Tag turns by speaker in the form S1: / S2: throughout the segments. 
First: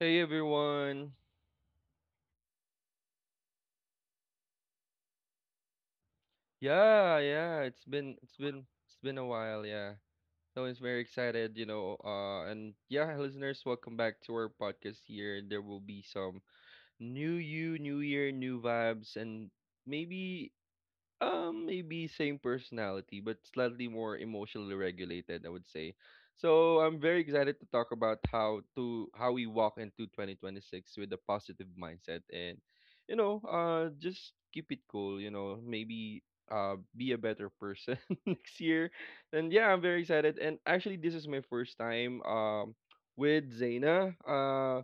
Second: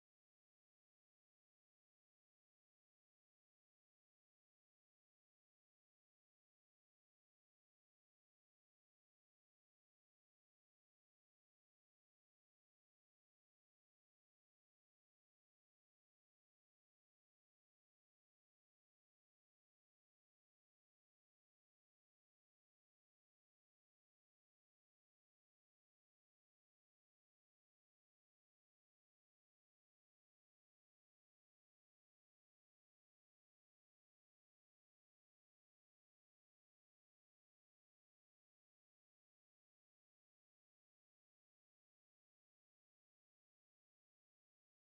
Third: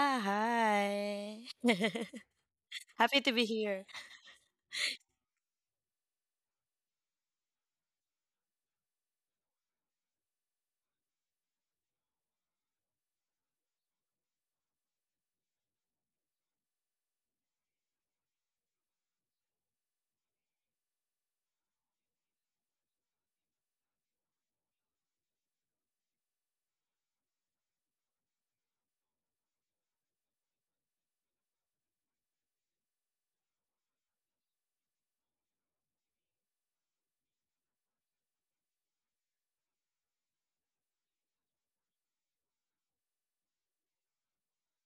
S1: Hey everyone.
S2: hi. Happy to be here,
S1: Yeah, yeah, it's been a while, yeah. No, it's very excited, you know, and yeah, listeners, welcome back to our podcast here. There will be some new year, new vibes and maybe maybe same personality, but slightly more emotionally regulated, I would say. So I'm very excited to talk about how we walk into 2026 with a positive mindset and just keep it cool, maybe be a better person next year. And yeah, I'm very excited. And actually this is my first time with Zaina.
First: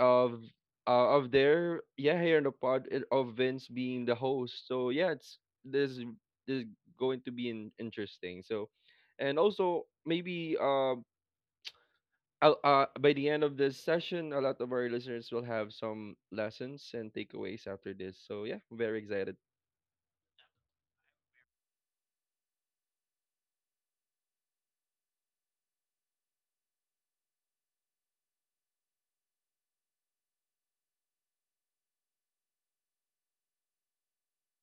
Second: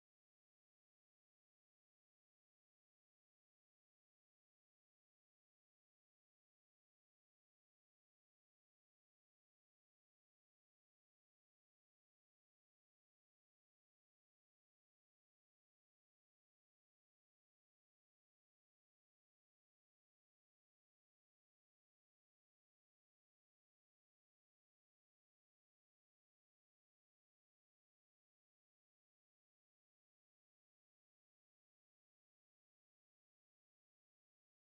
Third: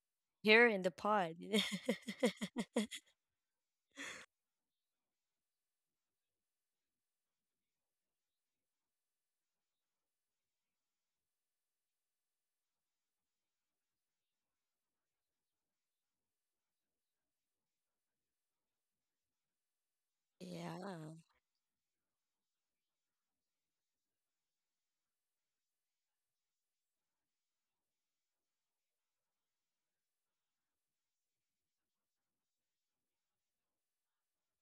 S1: of
S2: here in the
S1: of
S2: pod.
S1: their, yeah, here in the pod, and of Vince being the host. So yeah, it's this this is going to be interesting. So and also maybe by the end of this session, a lot of our listeners will have some lessons and takeaways after this. So yeah, very excited.
S2: Yeah,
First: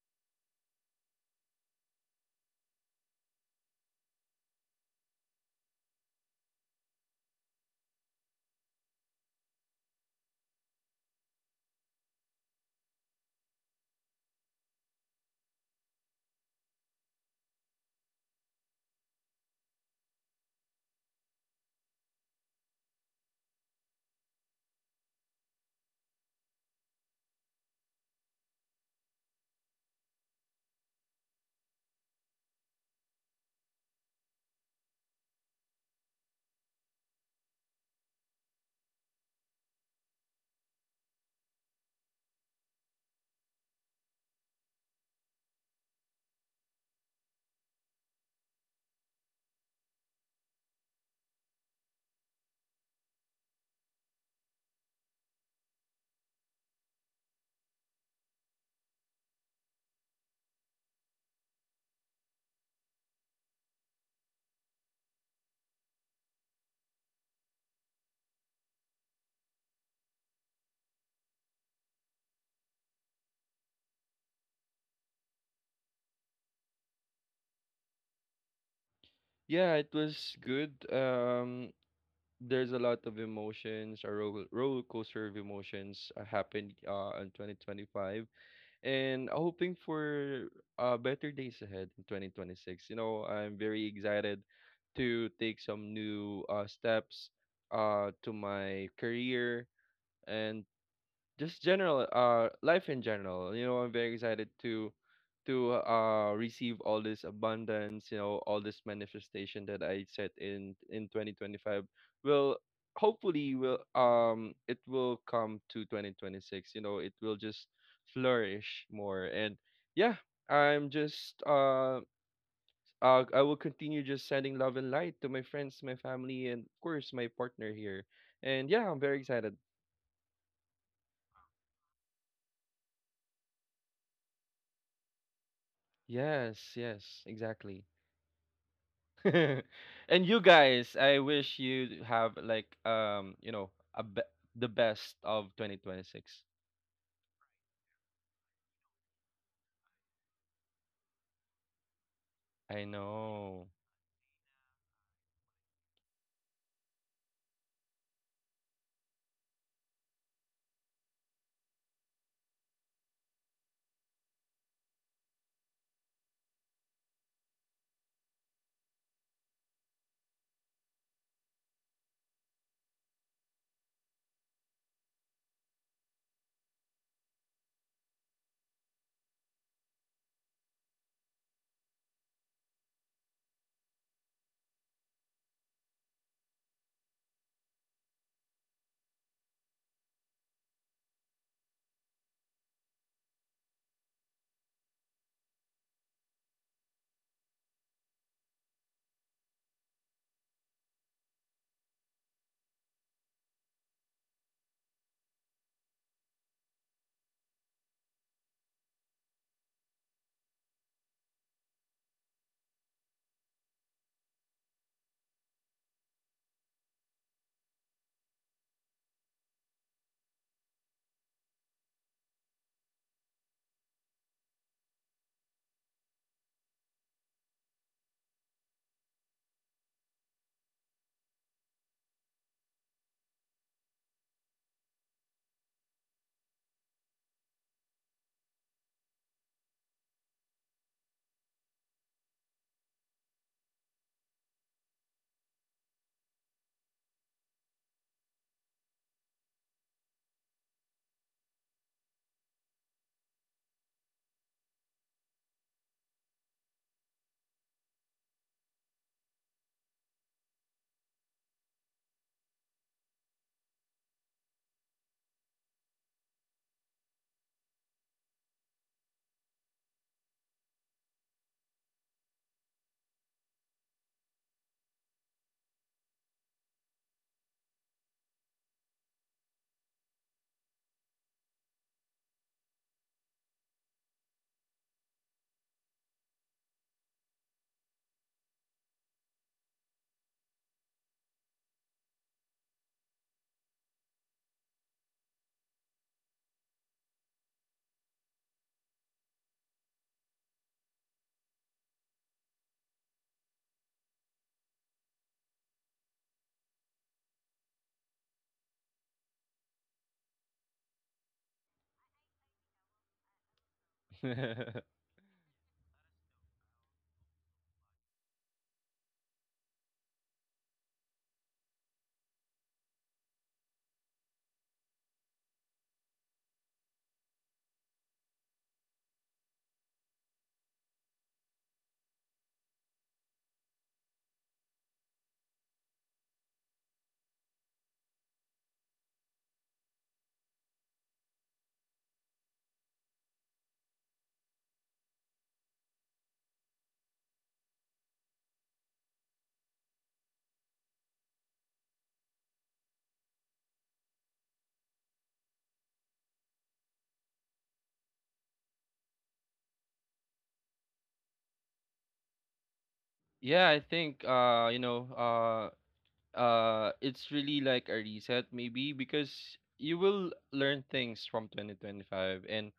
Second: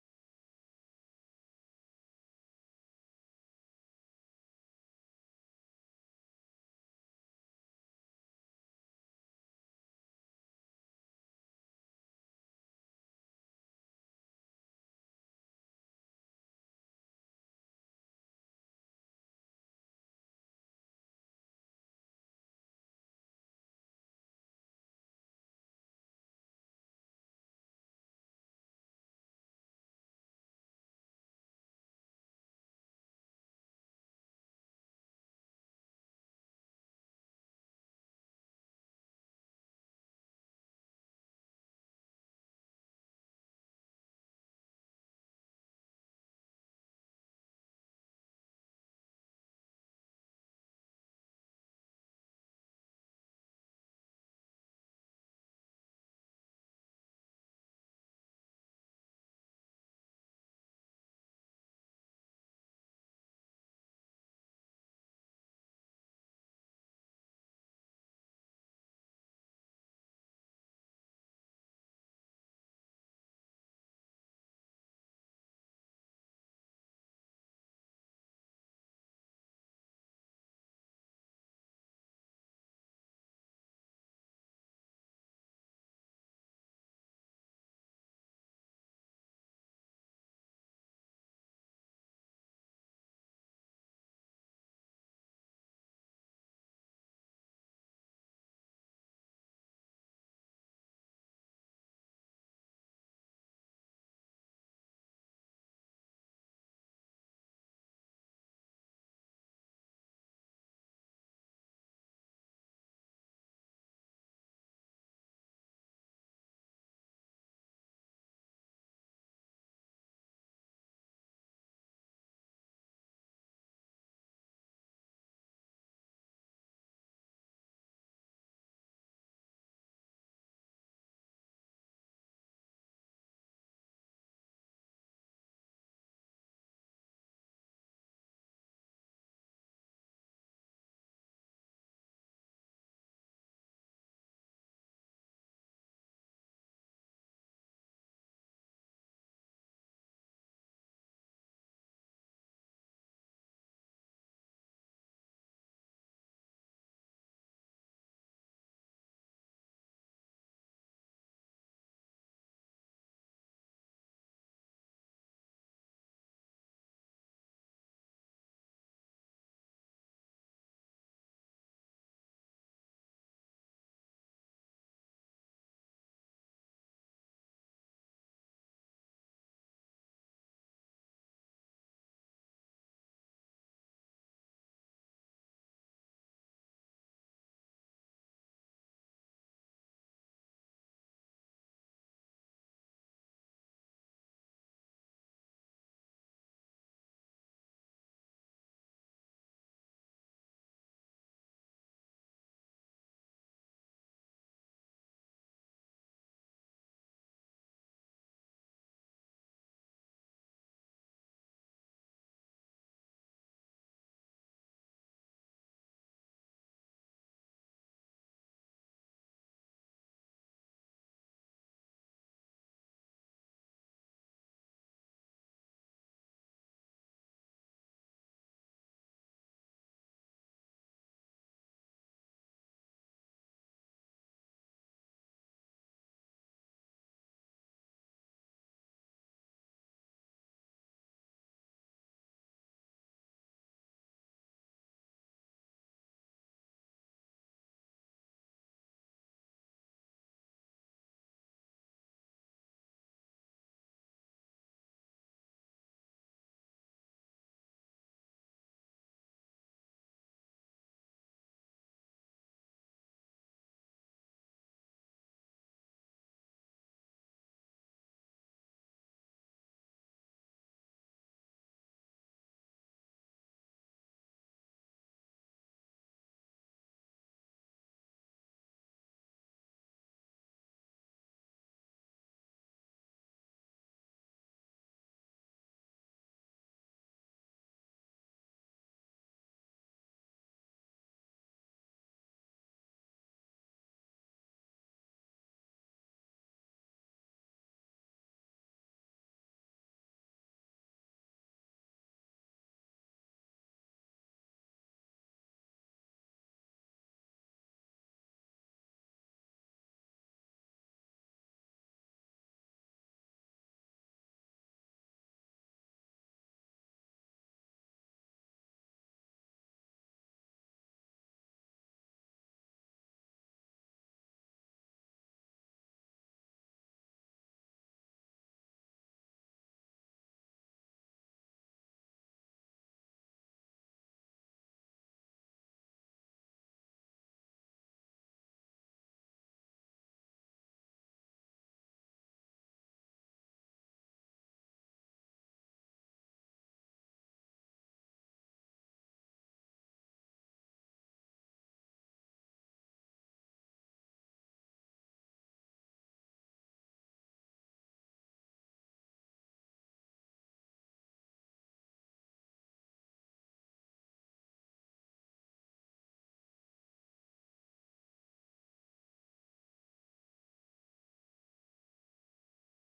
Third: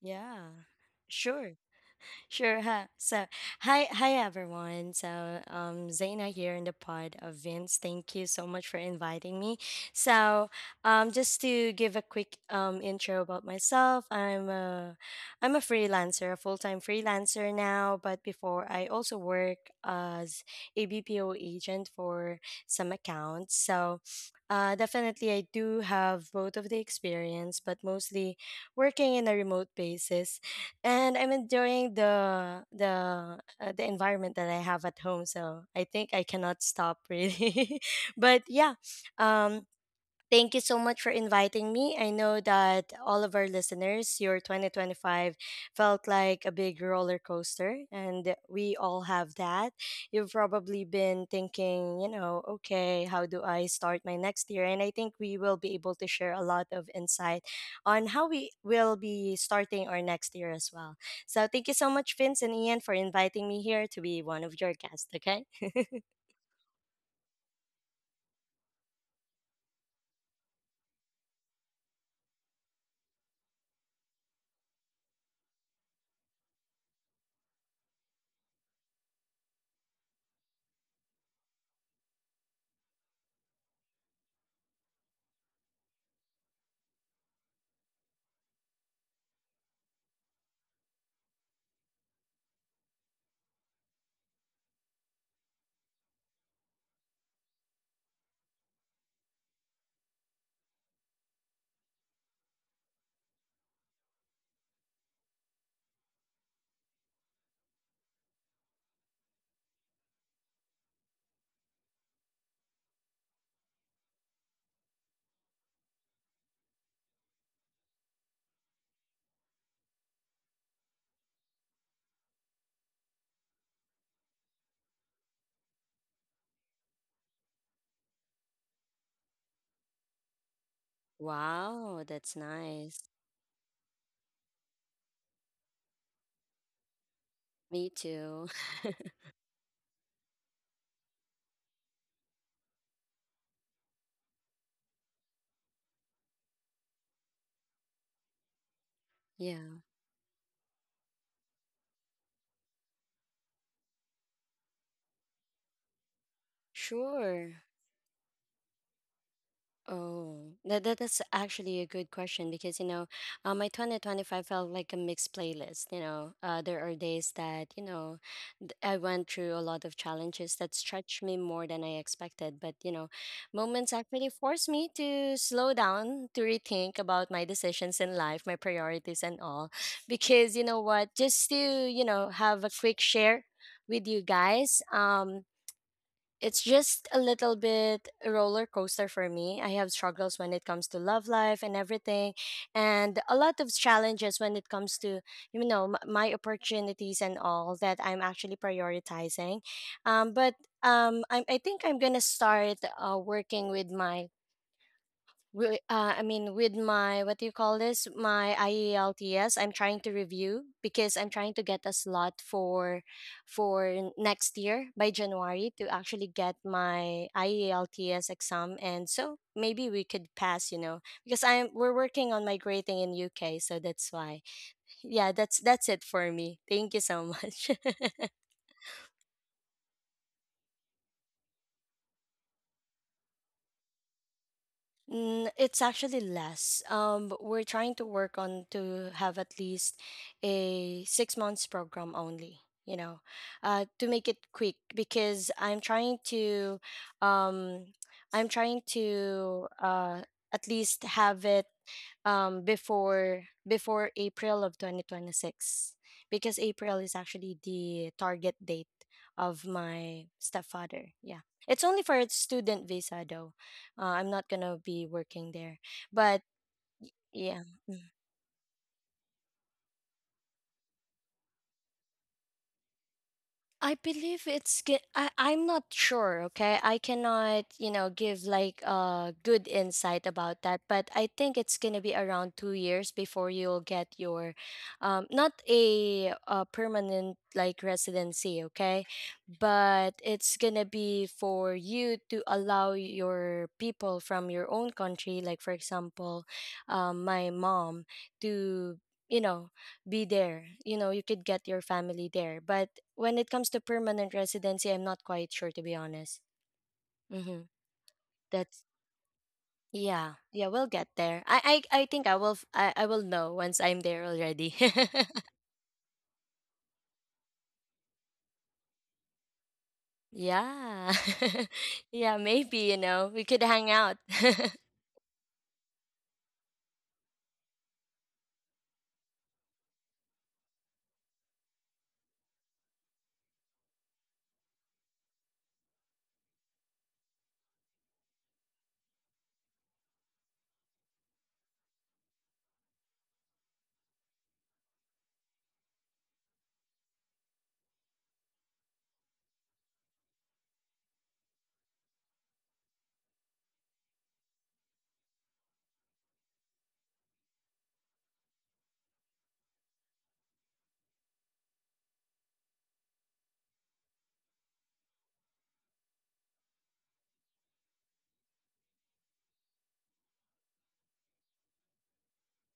S2: yeah, sure. Sure. Huh? So, hi everyone. So, Zaina here in the pod of Vince. Thank you so much for inviting me. So, just to give a quick intro about myself, I'm a freelancer, a full time freelancer now. But before, I also work as a BPO agent for some accounts. So, definitely, I do have both of the experience, but mostly working in a remote basis, and I'm enjoying the environment that I have at home. So I think I cannot stop really. But yeah, um, Thank you so much for inviting me. I know that all of our listeners, your 2025 felt like a big roller coaster, and we all have that. You've probably been thinking, you know, okay, how do I start my next year? And I think we will be able to share a lot of insight on how we will be starting our next year as well. So thank you so much, Vince and Ian, for inviting me here to be one of your guests, okay?
S1: Yeah, it was good. There's a lot of emotions, a roller coaster of emotions, happened in 2025, and hoping for better days ahead in 2026. You know, I'm very excited to take some new, steps, to my career, and just general life in general. You know, I'm very excited to receive all this abundance, you know, all this manifestation that I set in 2025 will hopefully, will it will come to 2026. You know, it will just flourish more. And yeah, I'm just, I will continue just sending love and light to my friends, my family, and of course my partner here. And yeah, I'm very excited.
S2: Wow, that's nice.
S1: Yes, yes, exactly.
S2: Me too.
S1: And you guys, I wish you have, like, the best of 2026.
S2: Yeah,
S1: I know.
S2: sure. Oh, that's actually a good question because you know, my 2025 felt like a mixed playlist. You know, there are days that, you know, I went through a lot of challenges that stretched me more than I expected. But you know, moments actually forced me to slow down, to rethink about my decisions in life, my priorities, and all. Because you know what, just to, you know, have a quick share with you guys. It's just a little bit roller coaster for me. I have struggles when it comes to love life and everything, and a lot of challenges when it comes to, you know, my opportunities and all that I'm actually prioritizing. But I think I'm gonna start working with my I mean, with my, what do you call this? My IELTS, I'm trying to review because I'm trying to get a slot for next year by January to actually get my IELTS exam, and so maybe we could pass, you know, because I'm we're working on migrating in UK, so that's why. Yeah, that's it for me. Thank you so much. Mm, it's actually less. But we're trying to work on to have at least a 6 months program only. You know, to make it quick because I'm trying to, um, I'm trying to uh, at least have it before April of 2026, because April is actually the target date of my stepfather. Yeah. It's only for a student visa though. I'm not going to be working there. But yeah. Mm. I believe it's good. I'm not sure, okay? I cannot, you know, give like a good insight about that, but I think it's going to be around 2 years before you'll get your, not a permanent like residency, okay? But it's going to be for you to allow your people from your own country, like for example, my mom, to, you know, be there. You know, you could get your family there. But when it comes to permanent residency, I'm not quite sure to be honest. Mm-hmm. That's, yeah, yeah, we'll get there. I think I will. I will know once I'm there already. Yeah. Yeah. Maybe, you know, we could hang out.
S1: Yeah, I think, it's really like a reset, maybe, because you will learn things from 2025. And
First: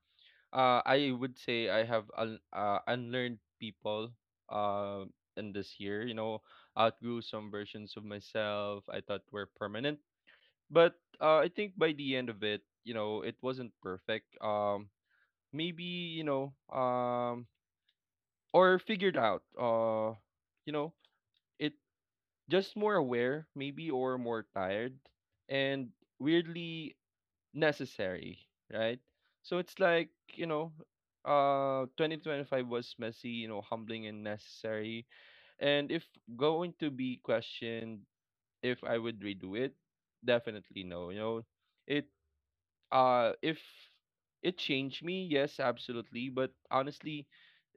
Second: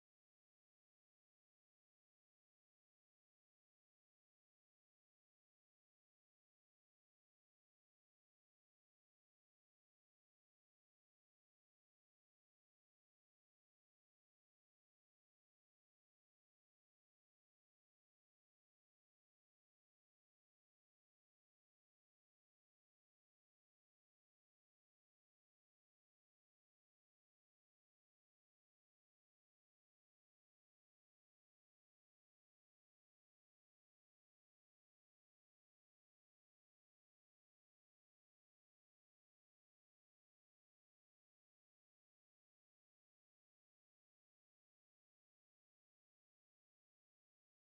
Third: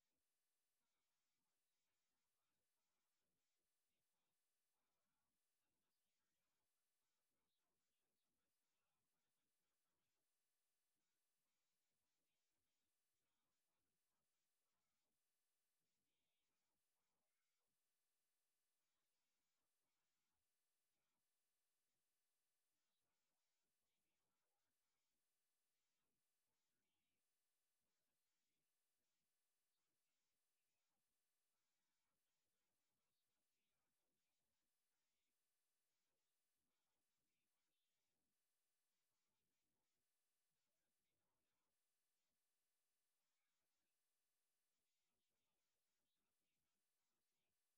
S1: I would say I have unlearned people uh in this year, you know, outgrew some versions of myself I thought were permanent, but I think by the end of it, you know, it wasn't perfect. Maybe, you know, or figured out. You know, it, just more aware, maybe, or more tired, and weirdly necessary, right? So it's like, you know, 2025 was messy, you know, humbling and necessary. And if going to be questioned, if I would redo it, definitely no. You know, it if it changed me, yes, absolutely. But honestly,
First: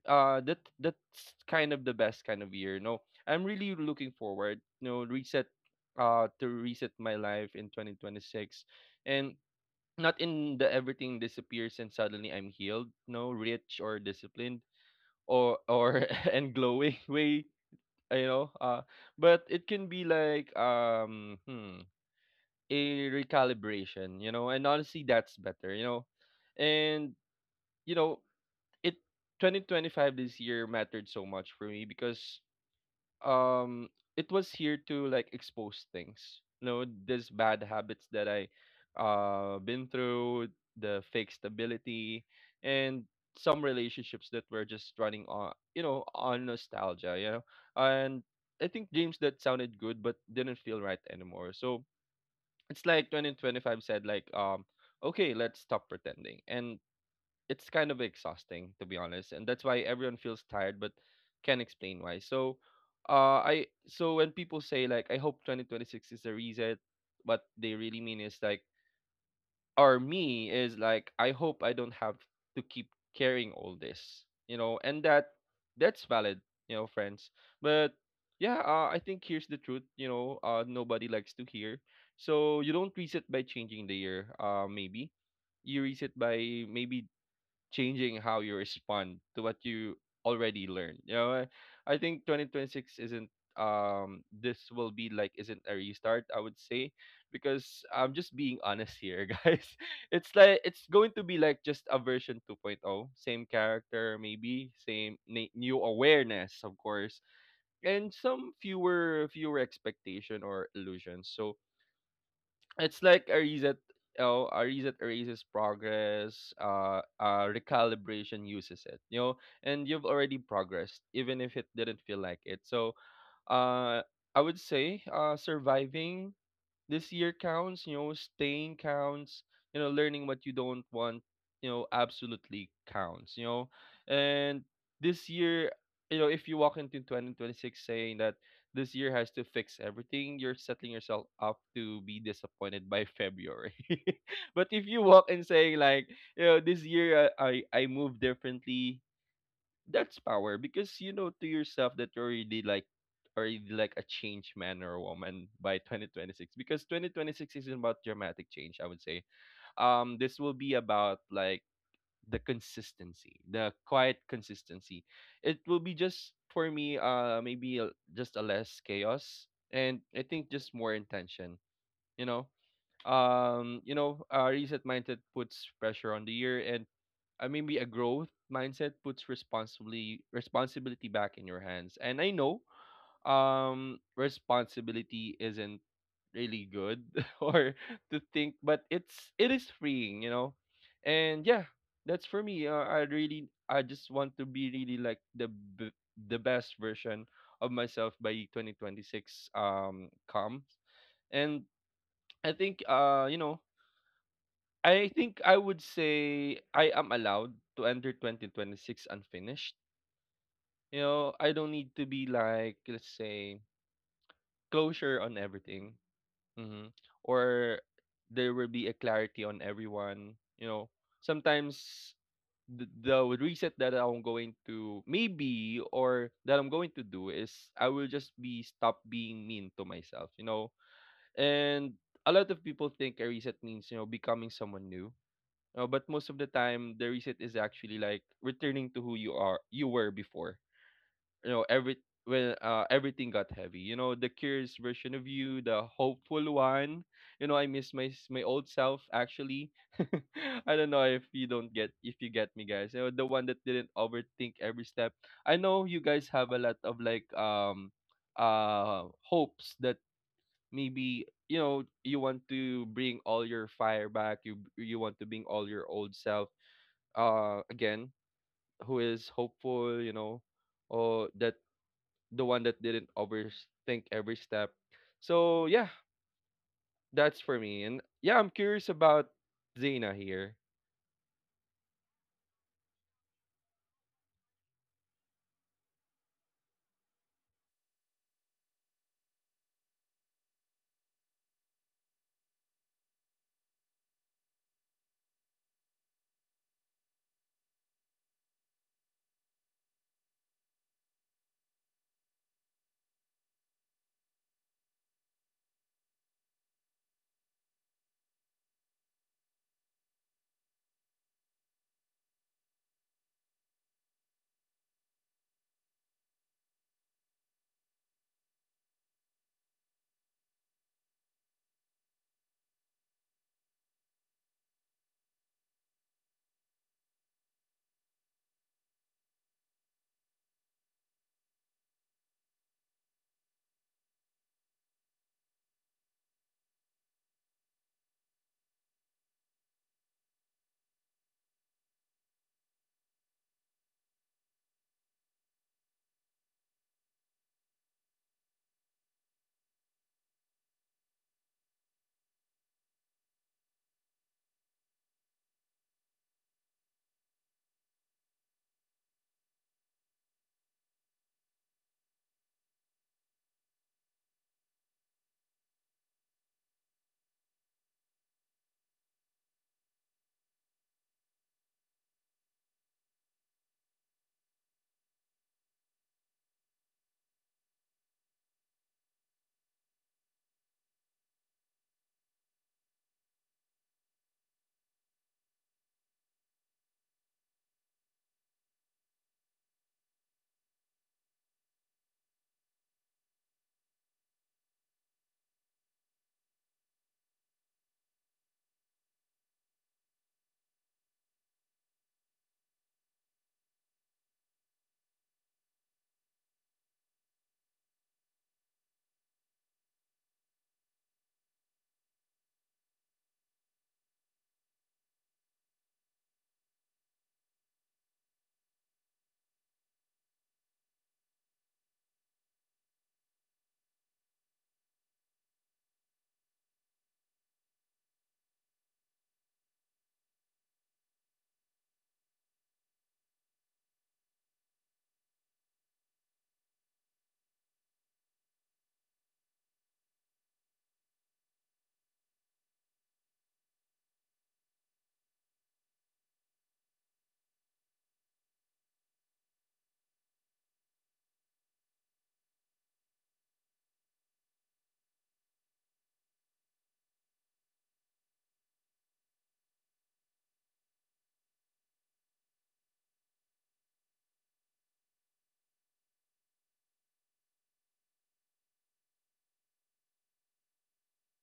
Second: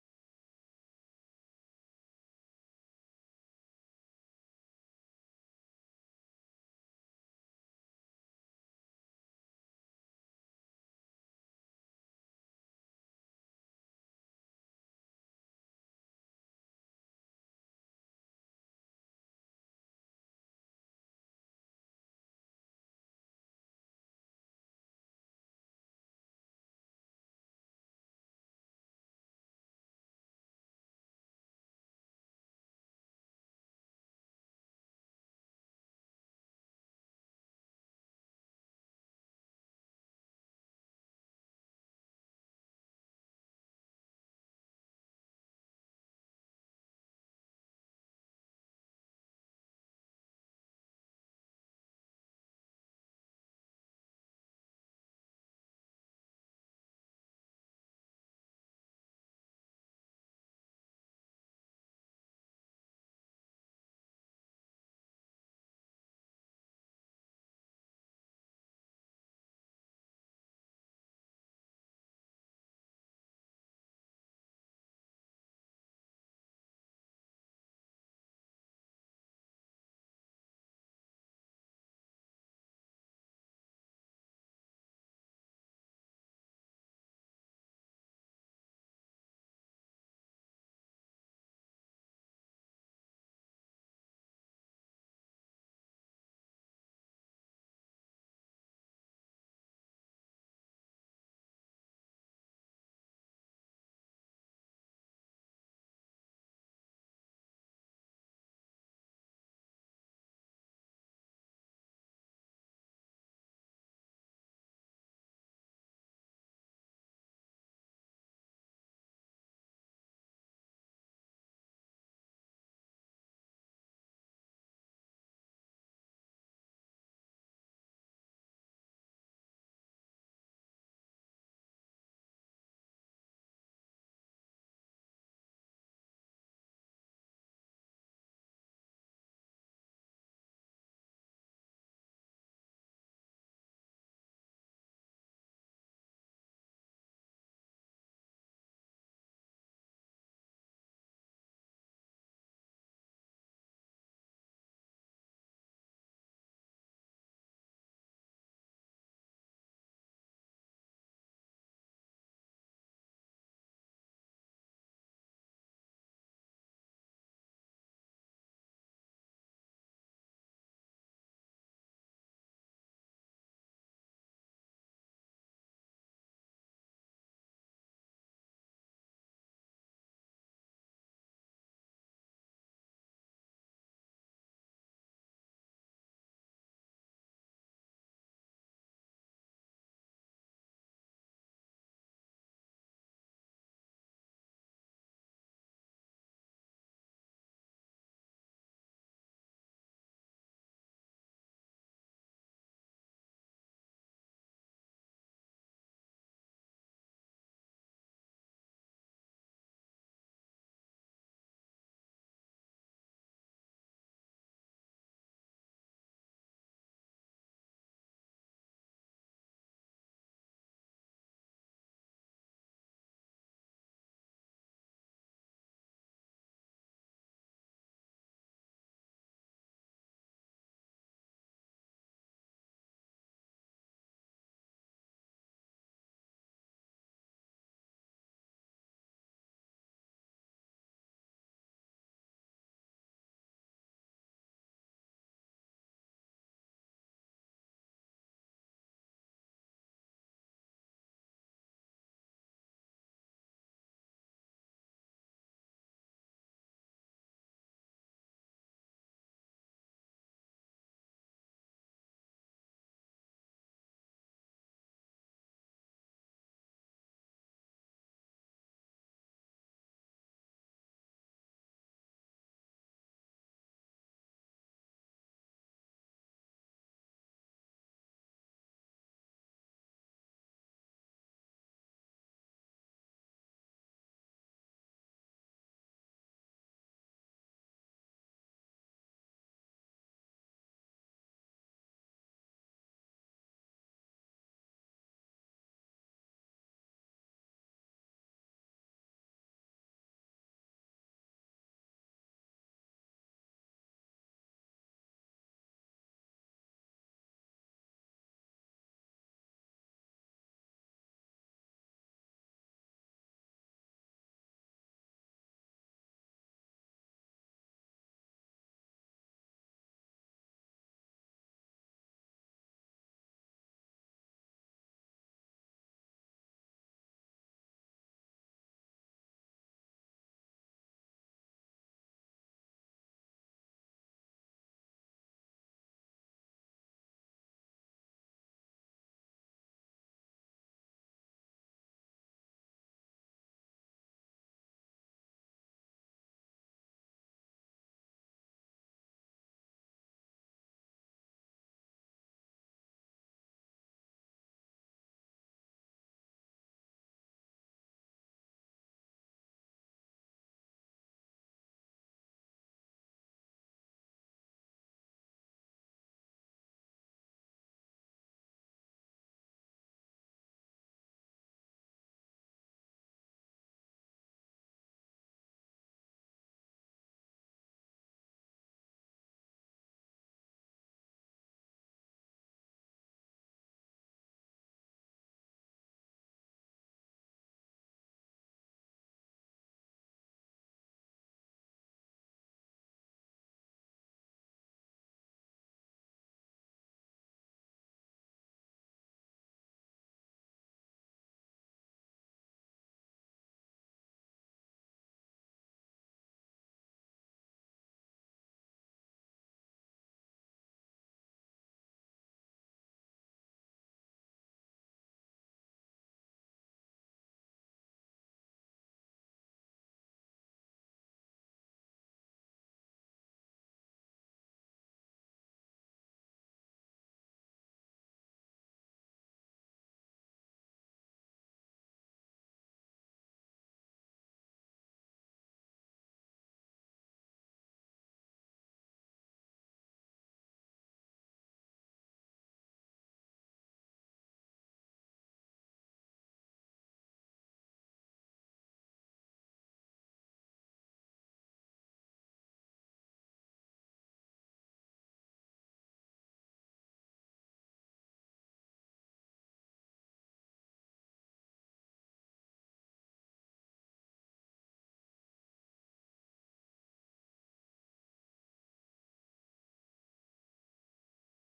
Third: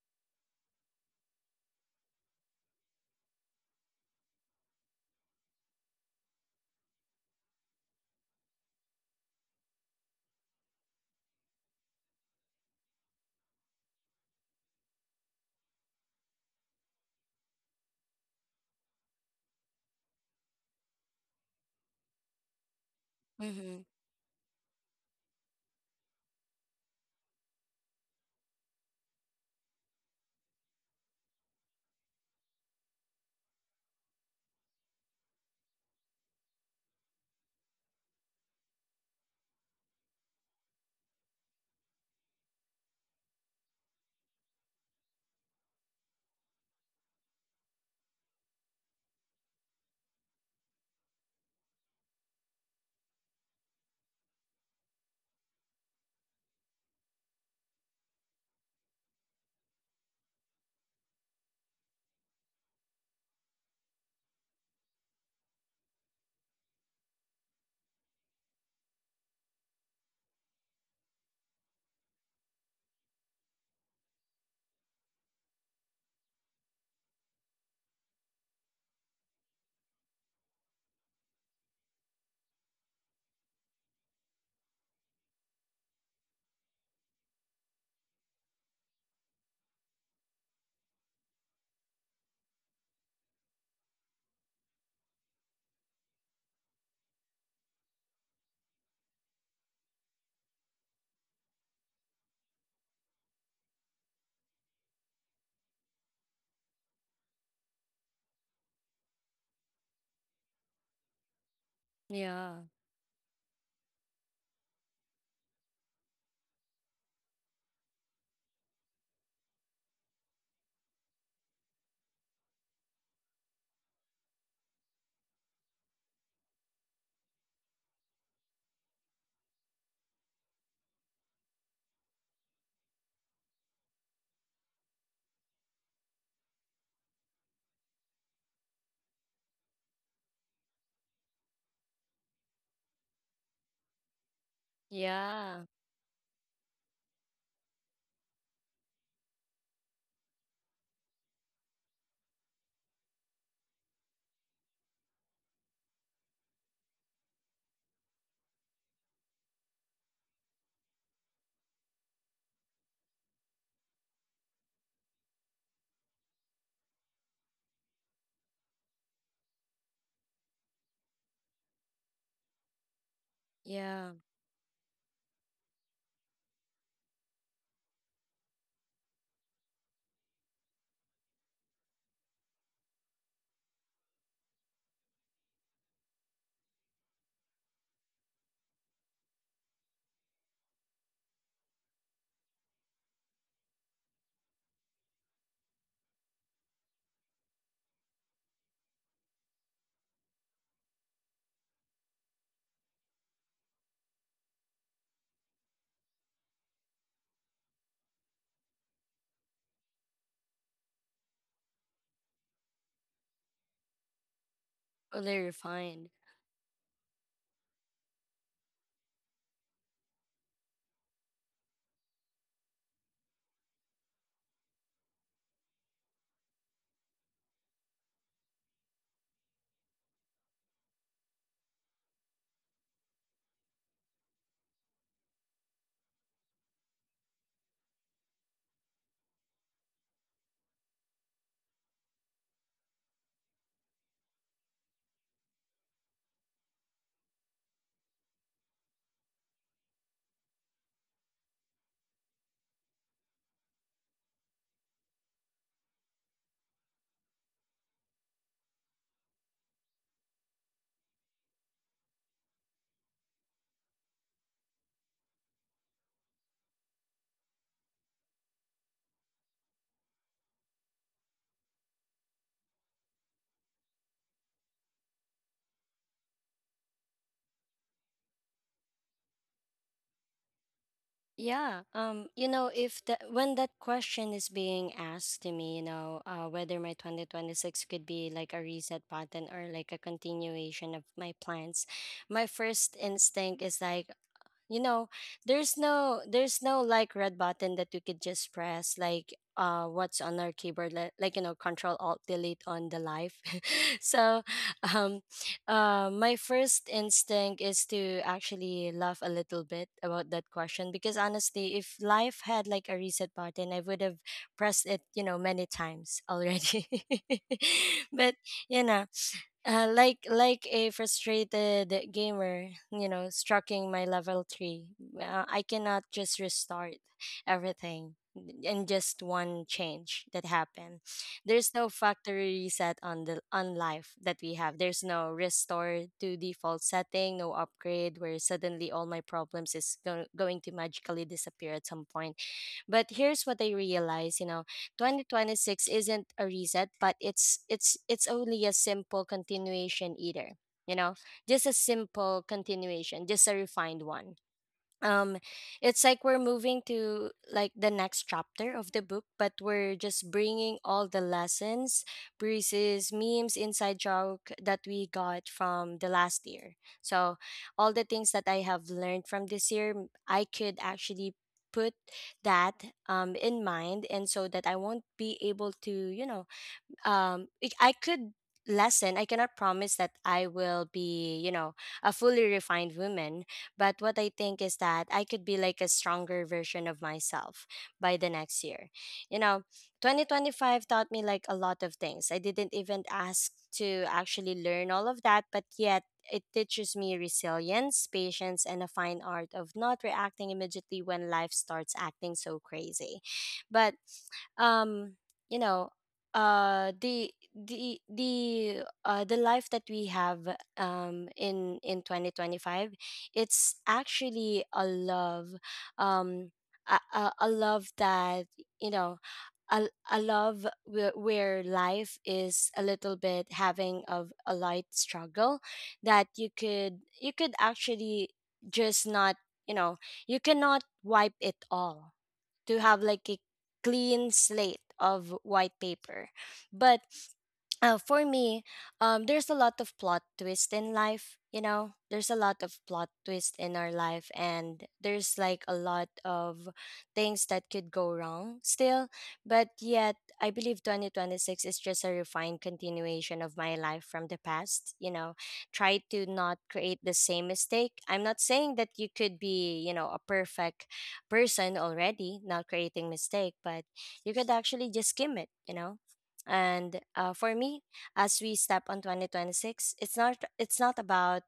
S1: that's kind of the best kind of year. No, I'm really looking forward. No, reset to reset my life in 2026. And not in the everything disappears and suddenly I'm healed, no, rich or disciplined, or and glowing way, you know. But it can be like, a
S2: Mm-hmm.
S1: recalibration, you know, and honestly, that's better, you know. And, you know, it 2025, this year, mattered so much for me, because um it was here to, like, expose things, you know, these bad habits that I been through, the fake stability, and some relationships that were just running on, you know, on nostalgia, you know. And I think James that sounded good but didn't feel right anymore. So it's like 2025 said, like, okay, let's stop pretending. And it's kind of exhausting, to be honest, and that's why everyone feels tired but can't explain why. So, I so when people say, like, I hope 2026 is a reset, what they really mean is, like, or me is, like, I hope I don't have to keep carrying all this, you know, and that's valid, you know, friends. But yeah, I think here's the truth, you know, nobody likes to hear. So you don't reset by changing the year. Maybe you reset by, maybe, changing how you respond to what you already learned. You know, I think 2026 isn't this will be like isn't a restart, I would say, because I'm just being honest here. Guys, it's like, it's going to be like just a version 2.0. Same character, maybe, new awareness, of course, and some fewer expectation or illusions. So
S2: Yeah,
S1: it's like a reset. Oh, a reset erases progress. Recalibration uses it, you know. And you've already progressed, even if it didn't feel like it. So, uh I would say, surviving this year counts, you know, staying counts, you know, learning what you don't want, you know, absolutely counts, you know. And this year, you know, if you walk into 2026 saying that this year has to fix everything, you're setting yourself up to be disappointed by February. But if you walk and
S2: yeah,
S1: say, like, you know, this year, I move differently, that's power. Because you know to yourself that you're already like a changed man or woman by 2026, because 2026 isn't about dramatic change, I would say. This will be about, like, the consistency, the quiet consistency. It will be just for me, maybe, just a less chaos, and I think just more intention, you know.
S2: yeah.
S1: Reset mindset puts pressure on the year. And, maybe a growth mindset puts responsibly responsibility back in your hands. And I know responsibility isn't really good or to think, but it is freeing, you know. And yeah, that's for me. I really, I just want to be really, like, the the best version of myself by 2026 comes. And I think, I would say I am allowed to enter 2026 unfinished. You know, I don't need to be, like, let's say, closure on
S2: Really
S1: everything.
S2: refined.
S1: hmm Or there will be a clarity on everyone. You know, sometimes the reset that I'm going to, maybe, or that I'm going to do is I will just be stop being mean to myself, you know. And a lot of people think a reset means, you know, becoming someone new. No, but most of the time the reset is actually like returning to who you were before. You know, every when everything got heavy. You know, the curious version of you, the hopeful one. You know, I miss my old self, actually. I don't know if you don't get, if you get me, guys. You know, the one that didn't overthink every step. I know you guys have a lot of, like, hopes that, maybe, you know, you want to bring all your fire back. You want to bring all your old self again, who is hopeful, you know, or that, the one that didn't overthink every step. So yeah, that's for me. And yeah, I'm curious about Zena here.
S2: Yeah. You know, if that when that question is being asked to me, you know, whether my 2026 could be like a reset button or like a continuation of my plans, my first instinct is like, you know, there's no like red button that you could just press, like, what's on our keyboard, like, you know, control alt delete on the live. So um my first instinct is to actually laugh a little bit about that question, because honestly if life had like a reset button, I would have pressed it, you know, many times already. But you know, like a frustrated gamer, you know, striking my level three. I cannot just restart everything in just one change that happened. There's no factory reset on the on life that we have. There's no restore to default setting, no upgrade where suddenly all my problems going to magically disappear at some point, but here's what I realize, you know, 2026 isn't a reset, but it's only a simple continuation either. You know, just a simple continuation, just a refined one. Um it's like we're moving to like the next chapter of the book, but we're just bringing all the lessons, breezes, memes, inside joke that we got from the last year. So all the things that I have learned from this year, I could actually put that in mind, and so that I won't be able to, you know, I could lessen. I cannot promise that I will be, you know, a fully refined woman, but what I think is that I could be like a stronger version of myself by the next year. You know, 2025 taught me like a lot of things I didn't even ask to actually learn all of that, but yet it teaches me resilience, patience, and a fine art of not reacting immediately when life starts acting so crazy. But um you know the life that we have in 2025, it's actually a love, um a love that, you know, a love where life is a little bit having of a light struggle that you could, you could actually just not, you know, you cannot wipe it all to have like a clean slate of white paper. But for me, there's a lot of plot twist in life. You know, there's a lot of plot twist in our life, and there's like a lot of things that could go wrong still. But yet, I believe 2026 is just a refined continuation of my life from the past. You know, try to not create the same mistake. I'm not saying that you could be, you know, a perfect person already, not creating mistake, but you could actually just skim it, you know. And for me, as we step on 2026,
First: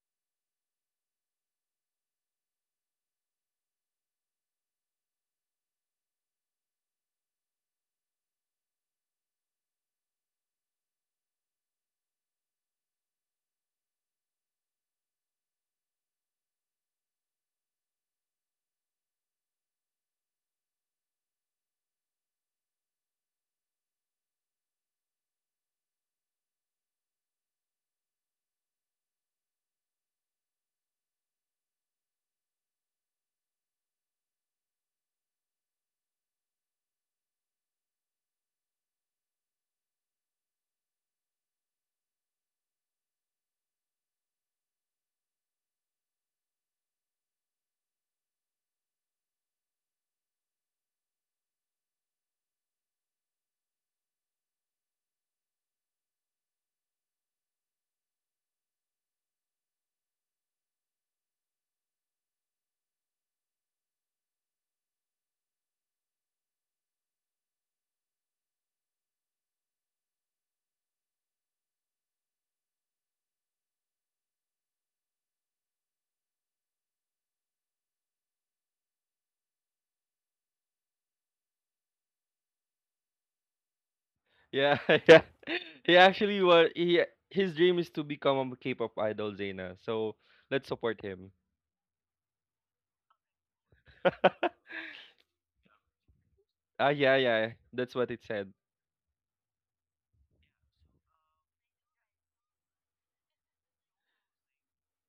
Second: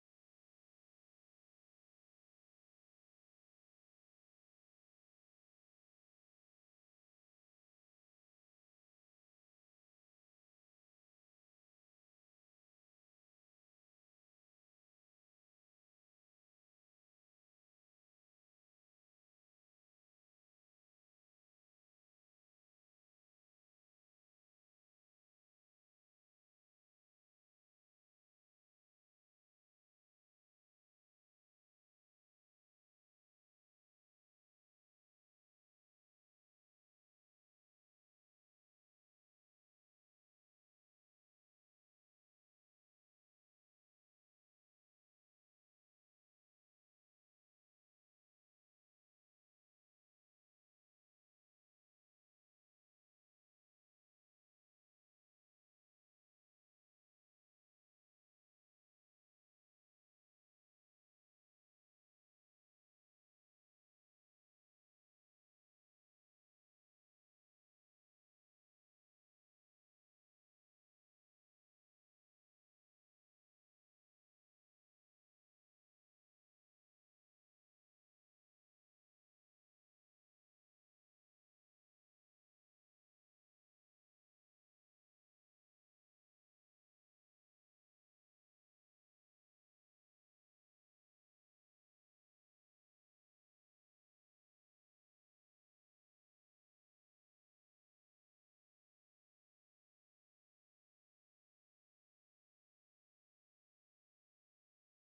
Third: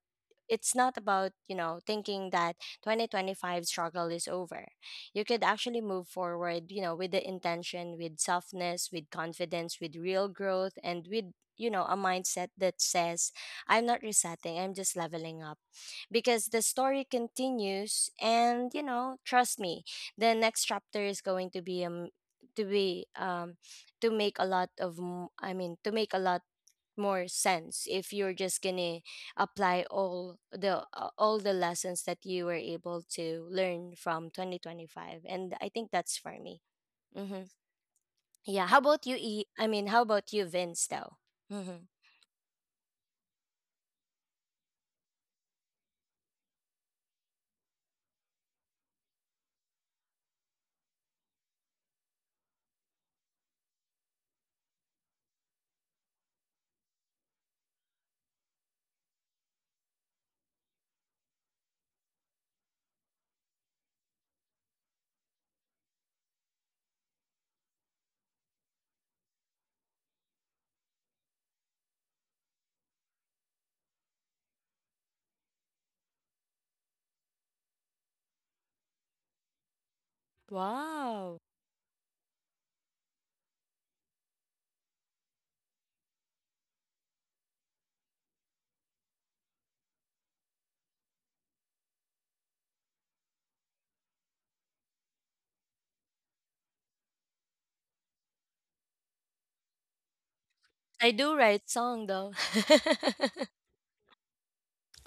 S2: it's not about, you know, thinking that 2025 struggle is over. You could actually move forward, you know, with the intention, with softness, with confidence, with real growth, and with, you know, a mindset that says I'm not resetting, I'm just leveling up, because the story continues, and you know, trust me, the next chapter is going to be um to make a lot of I mean, to make a lot more sense if you're just gonna apply all the lessons that you were able to learn from 2025. And I think that's for me. Mm-hmm. Yeah, how about you, I mean, how about you, Vince, though? Mm-hmm. Wow.
S1: Yeah, yeah, he actually was he his dream is to become a K-pop idol, Zena, so let's support him. Ah, yeah, yeah, that's what it said.
S2: I do write song though.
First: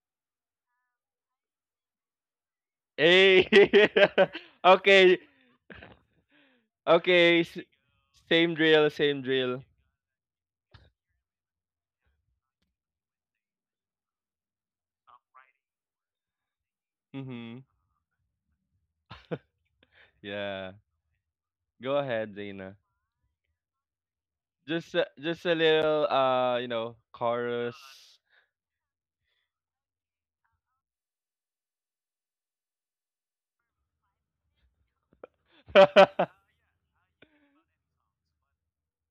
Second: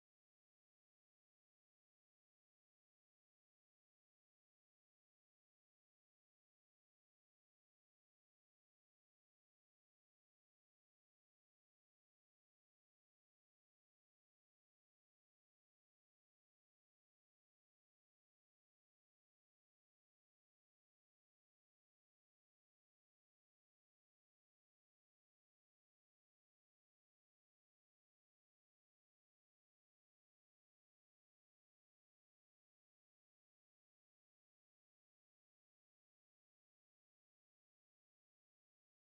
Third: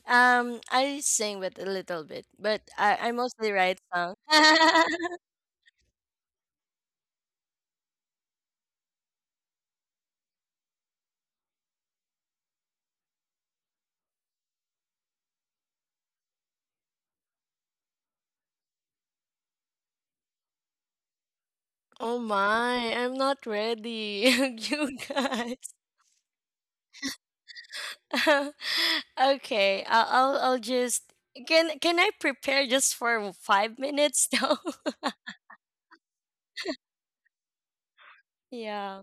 S2: I sing with a little bit, but I
S1: Hey,
S2: mostly write song.
S1: okay, okay, same drill, mm-hmm, yeah, go
S2: Oh
S1: ahead, Zena.
S2: my, I'm not ready.
S1: Just
S2: You
S1: a just a
S2: guys.
S1: little, chorus.
S2: Okay, I'll just, can I prepare just for 5 minutes though? Yeah.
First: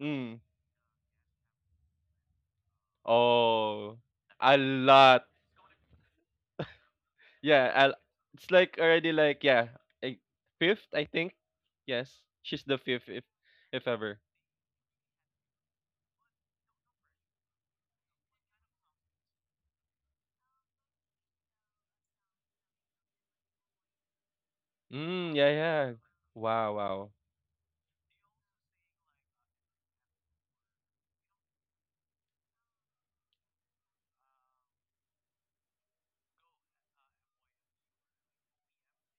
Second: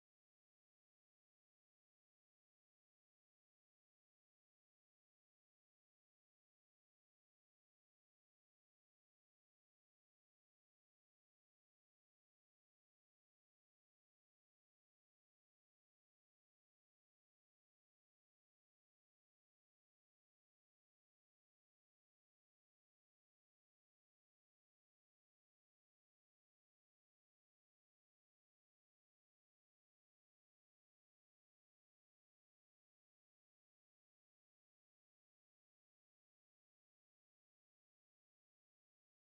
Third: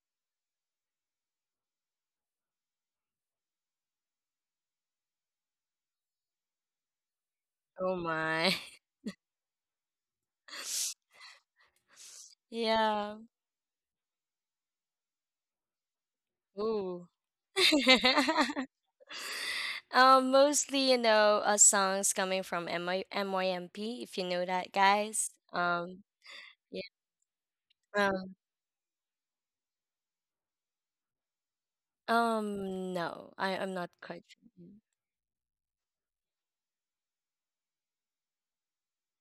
S1: Mm. Oh, a lot. Yeah, I
S2: Oh
S1: it's
S2: my.
S1: like already, like, yeah, a fifth, I think. Yes, she's the fifth
S2: Yeah.
S1: if ever.
S2: Ooh. Mostly, you know, songs coming from MIMYMP. If you know that, guys.
S1: Mm, yeah, yeah. Wow,
S2: Yeah.
S1: wow.
S2: Um, no, I'm not quite sure.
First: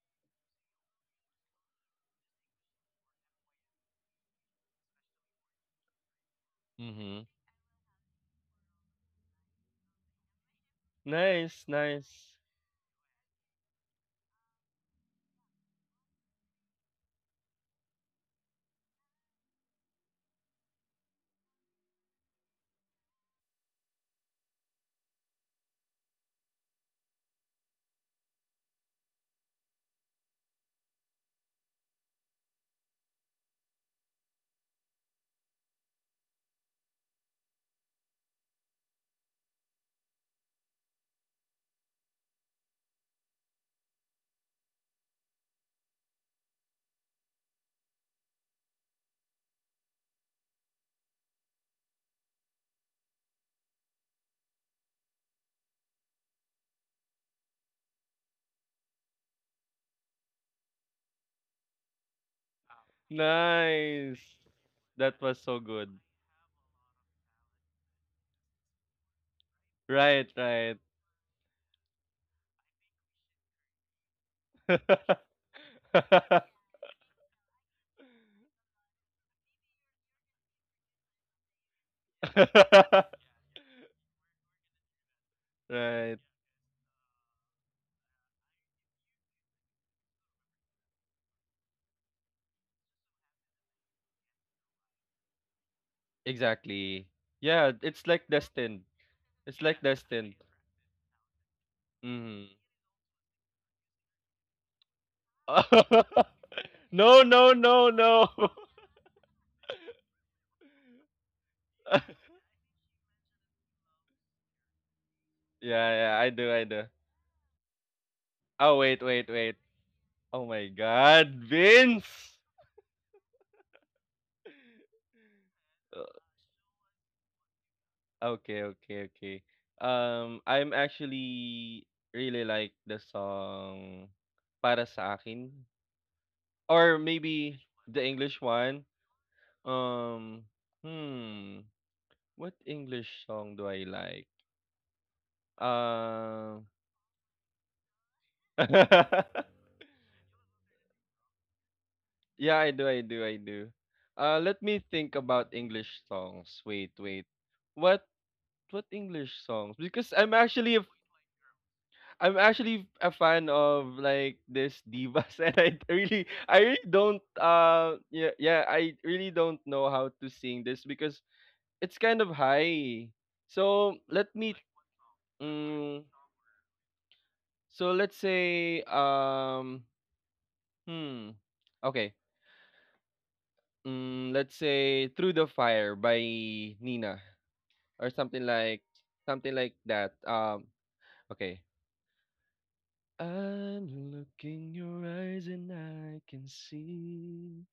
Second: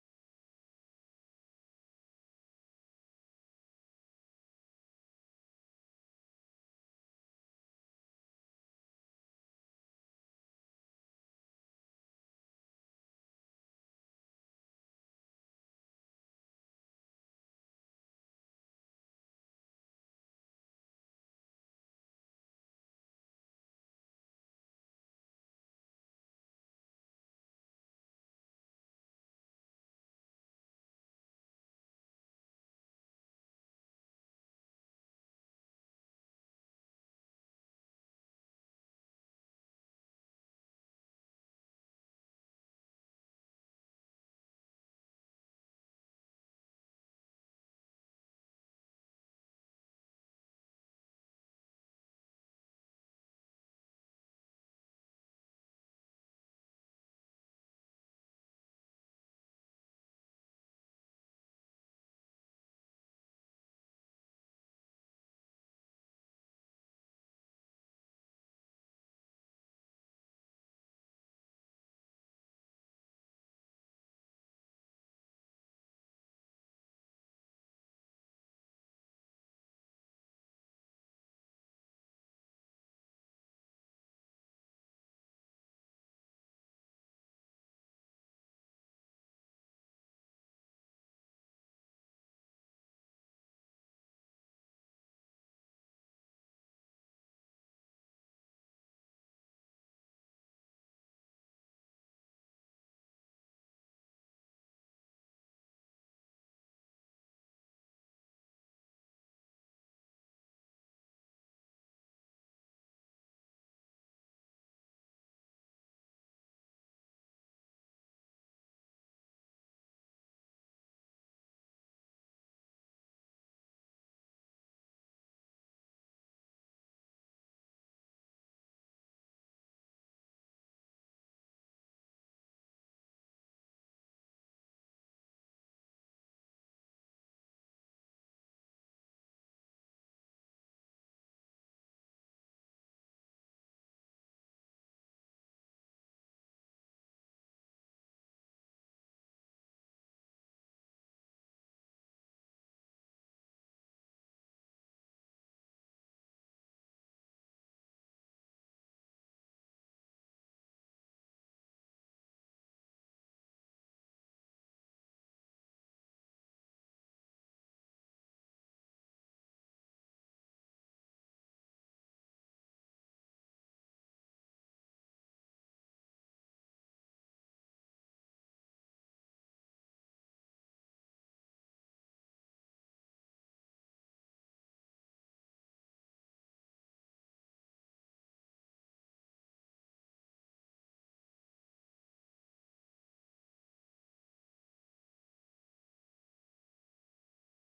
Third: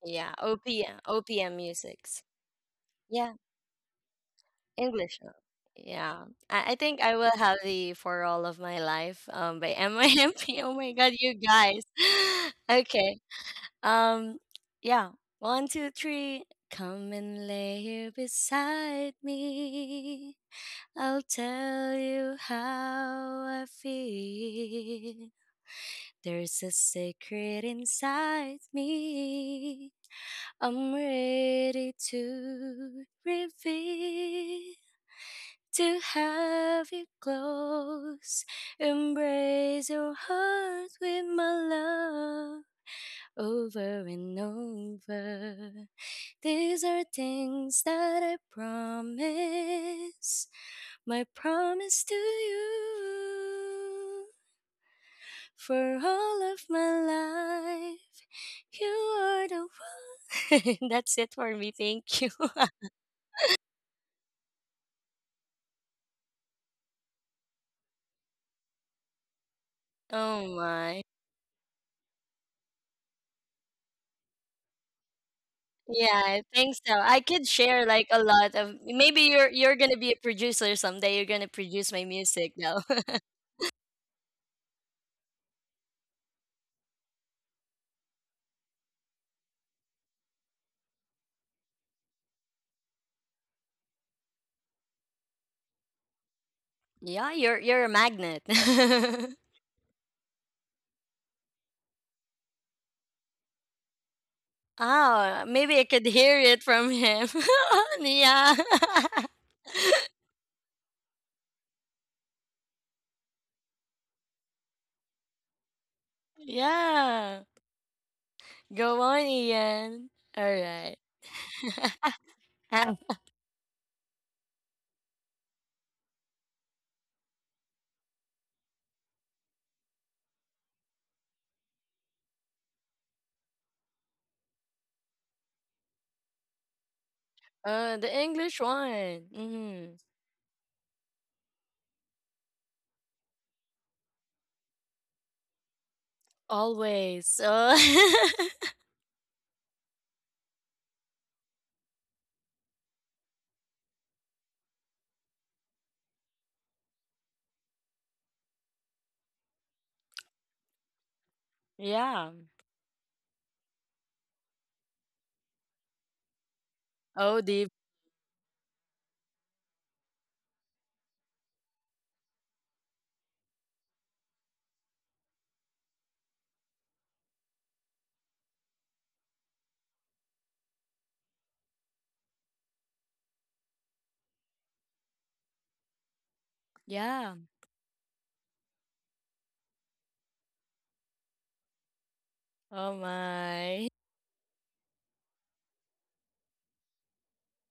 S2: Yeah, OPM OPM musics. Yeah. English. Yeah. I think I
S1: Mhm.
S2: will have the For All of My Life by MIMP. Oh my god, you
S1: Nice,
S2: guys.
S1: nice,
S2: Okay. Um yeah. One, two, three. Come and lay here beside me. I'll tell you how I feel. There's a secret inside me. I'm ready to reveal, to have you close. Embrace your heart with my love over and over. These are things that I promise, my promise to you for all of my life. You are the one. That's it for me. Thank you.
S1: nice. That was so good. Right,
S2: Oh
S1: right.
S2: my. Yeah, I think so. I could share like a lot of, maybe you're gonna be a producer someday. You're gonna produce my music though.
S1: Right. Exactly.
S2: Yeah, you're
S1: Yeah,
S2: you're a
S1: it's like
S2: magnet.
S1: destined. It's like destined. Mhm.
S2: Oh, maybe I could hear it from
S1: No,
S2: him.
S1: no, no, no.
S2: Yeah.
S1: Yeah, yeah, I do, I do.
S2: Yeah.
S1: Oh,
S2: Go
S1: wait,
S2: on,
S1: wait, wait.
S2: Ian. All
S1: Oh my
S2: right.
S1: God, Vince. Uh, Okay, okay, okay. I'm actually really like the song Para sa akin, or maybe the
S2: The
S1: English
S2: English
S1: one.
S2: one. Mm-hmm.
S1: Um, hmm. What English song do I like? Uh,
S2: Always. Oh,
S1: yeah, I do, I do, I do. Let me think about English songs. Wait, wait. What what English songs? Because I'm actually
S2: yeah.
S1: a fan of, like, this divas, and I really don't
S2: Oh, deep.
S1: know how to sing this, because it's kind of high. So let me, mm, so let's say, Hmm. Okay. Let's say Through the Fire by Nina,
S2: Yeah.
S1: or something like, something like that. Okay.
S2: Oh
S1: I'm
S2: my.
S1: looking your eyes and I can see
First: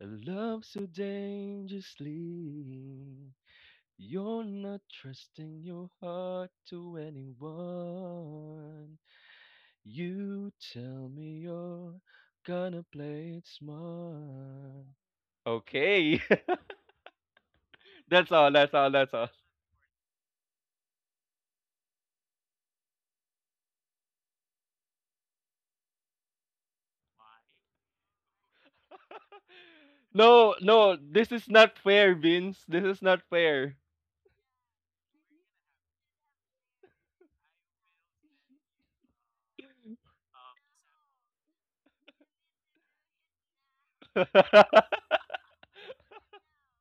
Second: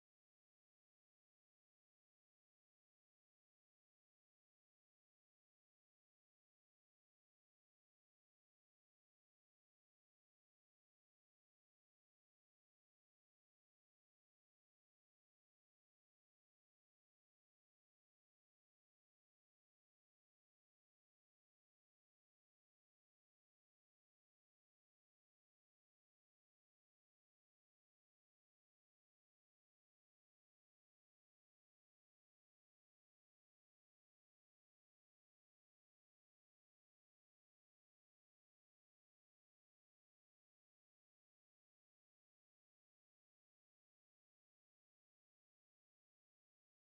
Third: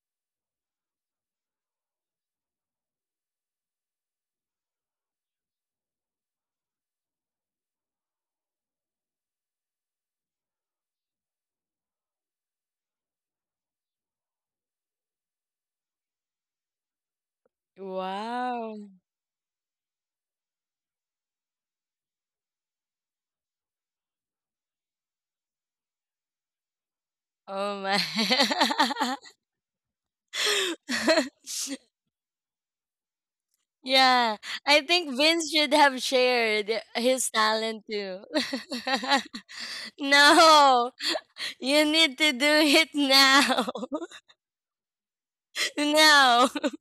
S1: a love so dangerously. You're not trusting your heart to anyone. You tell me you're gonna play it smart. Okay. That's all. That's all.
S2: Wow.
S1: That's all.
S2: Oh my.
S1: No, no, this is not fair, Vince. This is not fair.
S2: Yeah. I think Vince should have shared his talent too. No. You need to do it now. No.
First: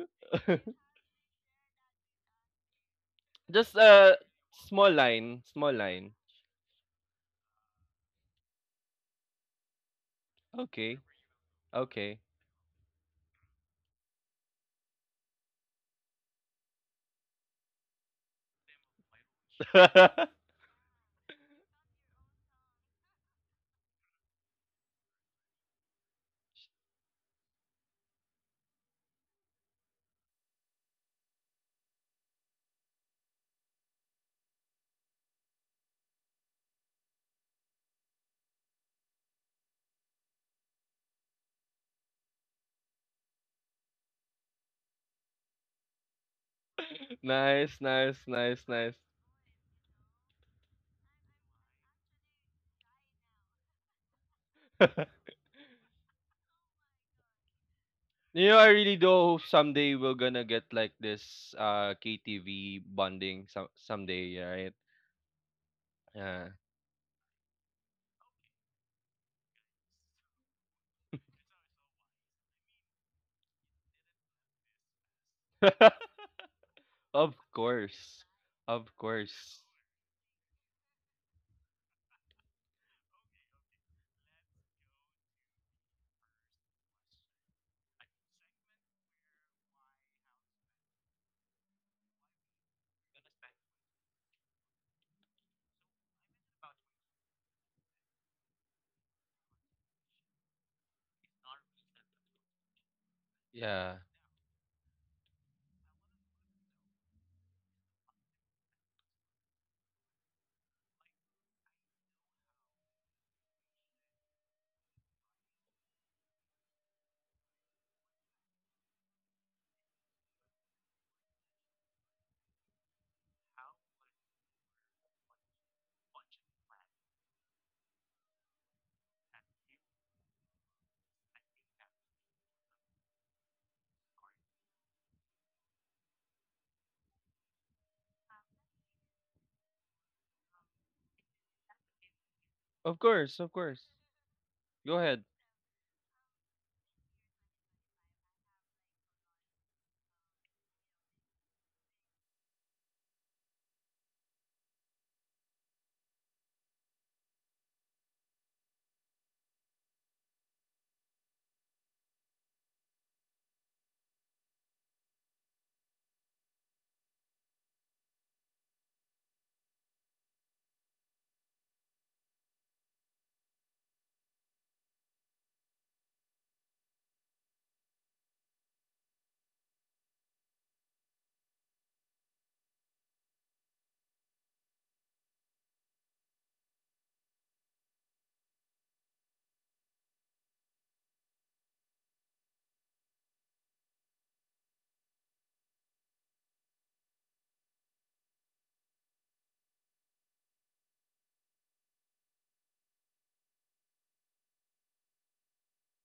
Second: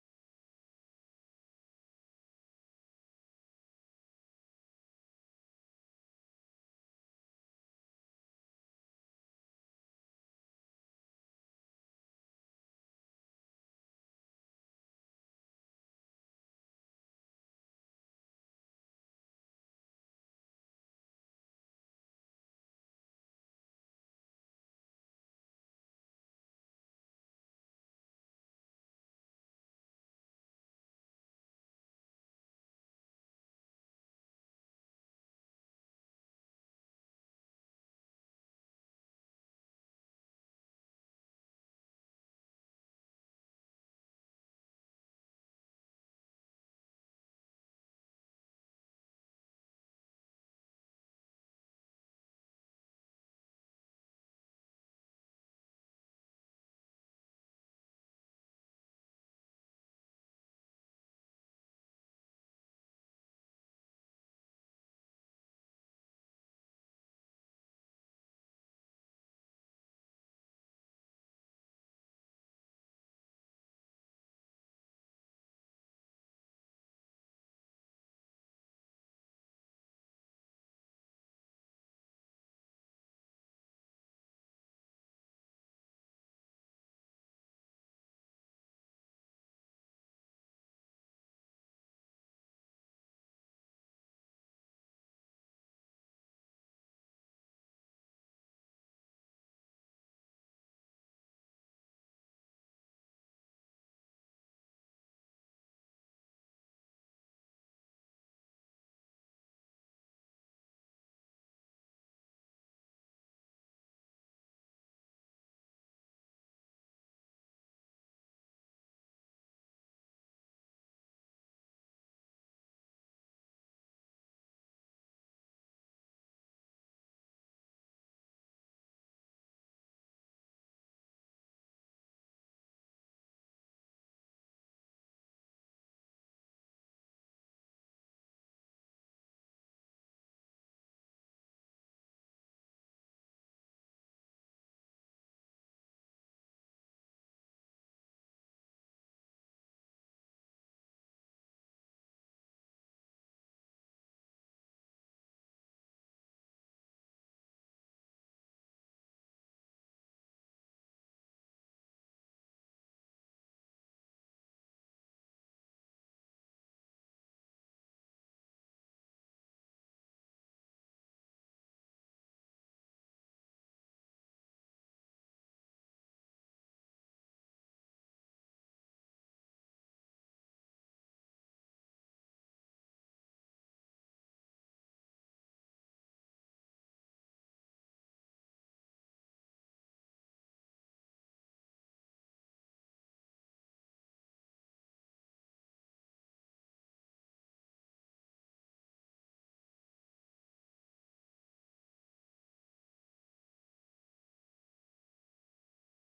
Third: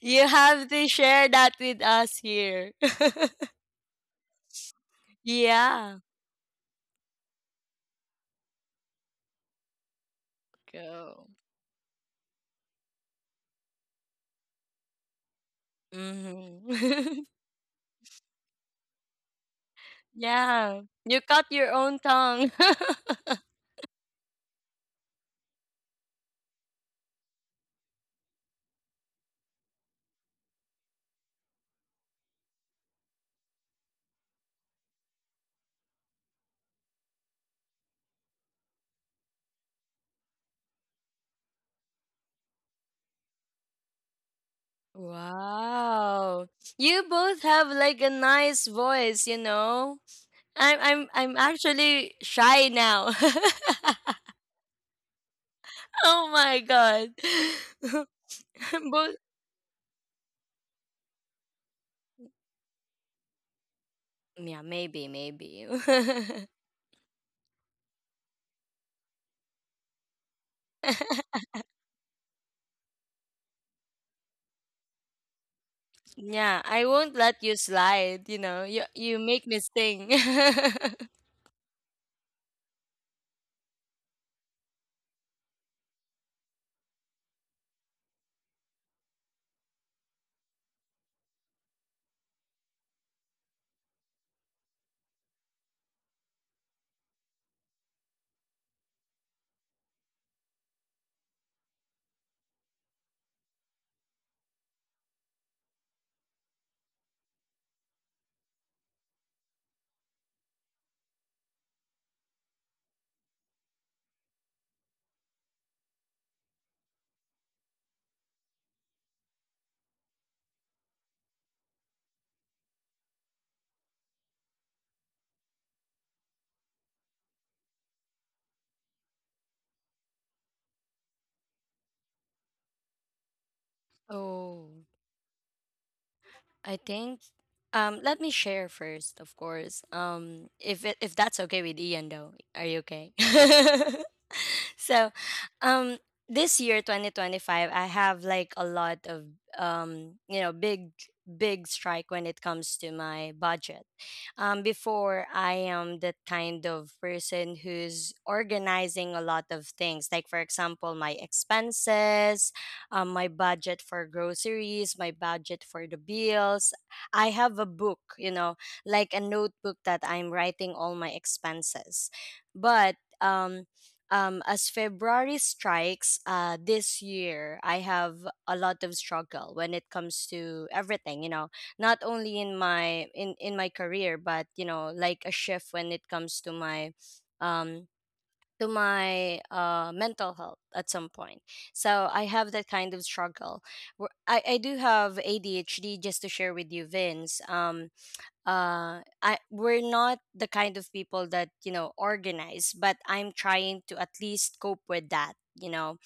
S2: You have to share that with us here.
S1: Just a small line, small
S2: Yeah.
S1: line. Okay,
S2: Go.
S1: okay.
S2: Hmm. Yeah. You cut your own tongue. Wow. You both have
S1: Nice,
S2: like a
S1: nice, nice,
S2: nice
S1: nice.
S2: voice, you know? I'm actually shy now. Oh my god.
S1: You know, I really do
S2: Both.
S1: hope someday we're gonna get like this KTV bonding, someday,
S2: Yeah,
S1: right?
S2: maybe, maybe.
S1: Yeah.
S2: Yeah, I won't
S1: Of
S2: let you slide,
S1: course.
S2: you know. You
S1: Of
S2: you make me
S1: course.
S2: sing.
S1: Yeah.
S2: Oh, I think let me share first, of course. If that's okay with Ian though. Are you
S1: Of
S2: okay?
S1: course, of course. Go
S2: So
S1: ahead.
S2: um this year 2025 I have like a lot of um you know big big strike when it comes to my budget. Before, I am the kind of person who's organizing a lot of things, like for example my expenses, my budget for groceries, my budget for the bills. I have a book, you know, like a notebook that I'm writing all my expenses. But as February strikes this year, I have a lot of struggle when it comes to everything. You know, not only in my in my career, but you know, like a shift when it comes um to my mental health at some point. So I have that kind of struggle. I do have ADHD. Just to share with you, Vince. I, we're not the kind of people that, you know, organize, but I'm trying to at least cope with that, you know.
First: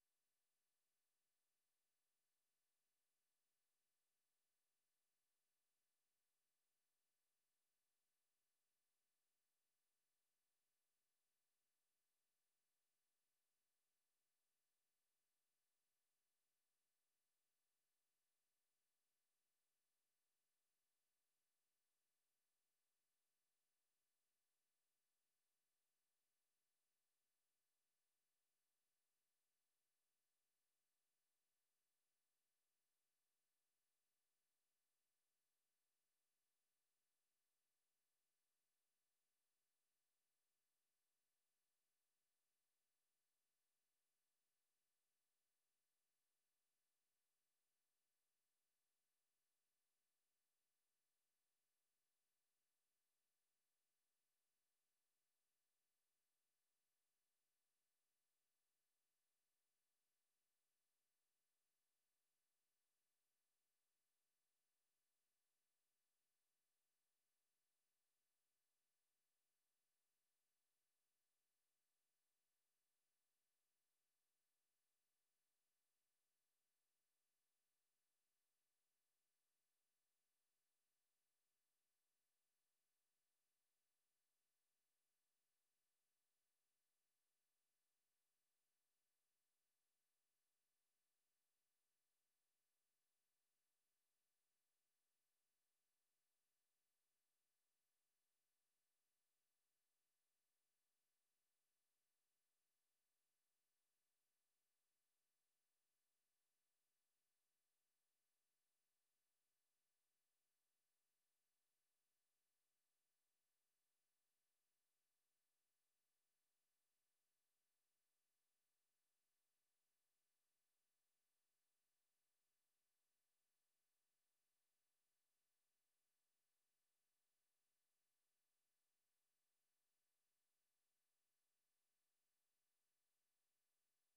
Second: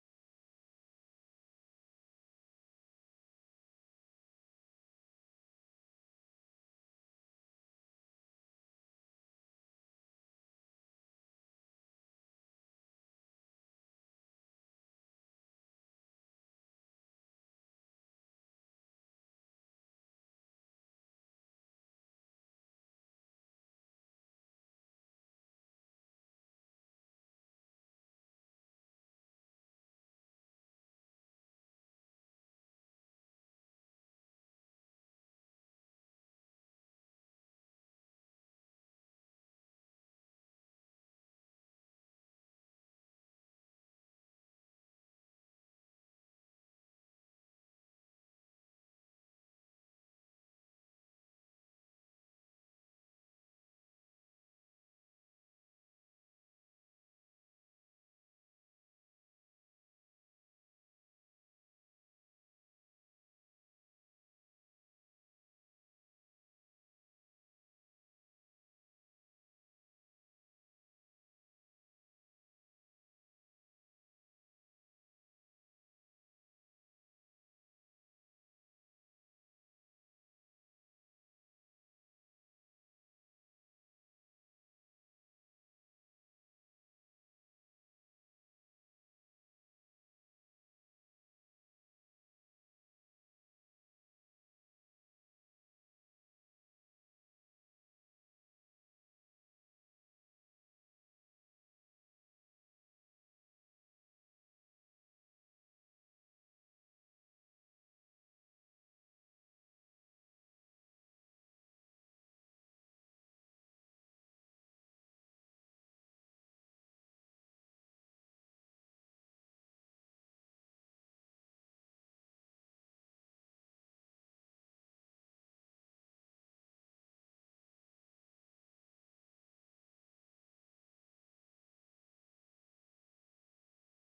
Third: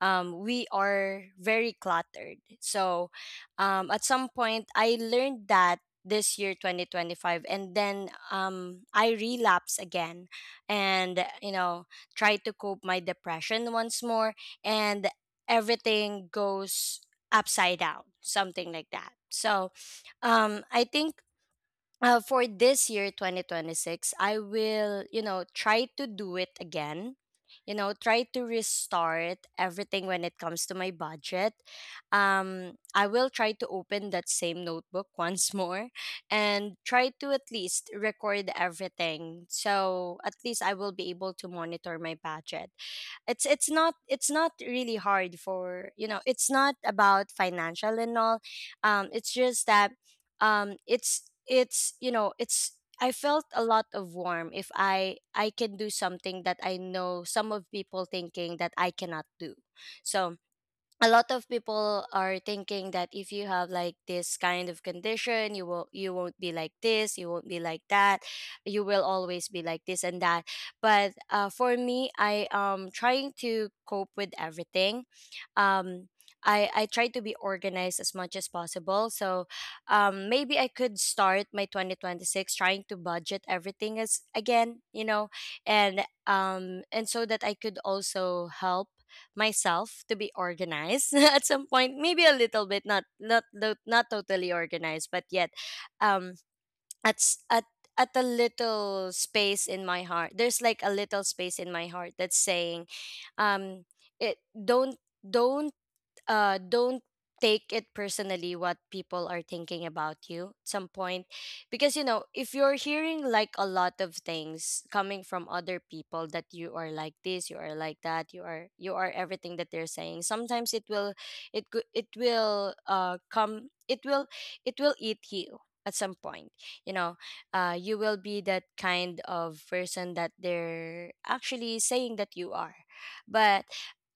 S2: We are very cluttered. So at some point I learned that this year 2025, and then I relapse again, and you know, try to cope my depression once more, and everything goes upside down, something like that. So I think for this year 2026 I will, you know, try to do it again. You know, try to restart everything when it comes to my budget. I will try to open that same notebook once more, and try to at least record everything, so at least I will be able to monitor my budget. It's not really hard for, you know, it's not about financial and all. It's just that it's you know it's I felt a lot of warm if I can do something that I know some of people thinking that I cannot do. So a lot of people are thinking that if you have like this kind of condition, you will, you won't be like this, you won't be like that, you will always be like this and that. But for me, I am trying to cope with everything. um I try to be organized as much as possible. So maybe I could start my 2026 trying to budget everything as again, you know, and and so that I could also help myself to be organized at some point. Maybe a little bit, not totally organized, but yet um at at a little space in my heart, there's like a little space in my heart that's saying um it don't don't don't take it personally what people are thinking about you at some point. Because you know, if you're hearing like a lot of things coming from other people that you are like this, you are like that, you are, you are everything that they're saying, sometimes it will, it will it will eat you at some point, you know. You will be that kind of person that they're actually saying that you are. But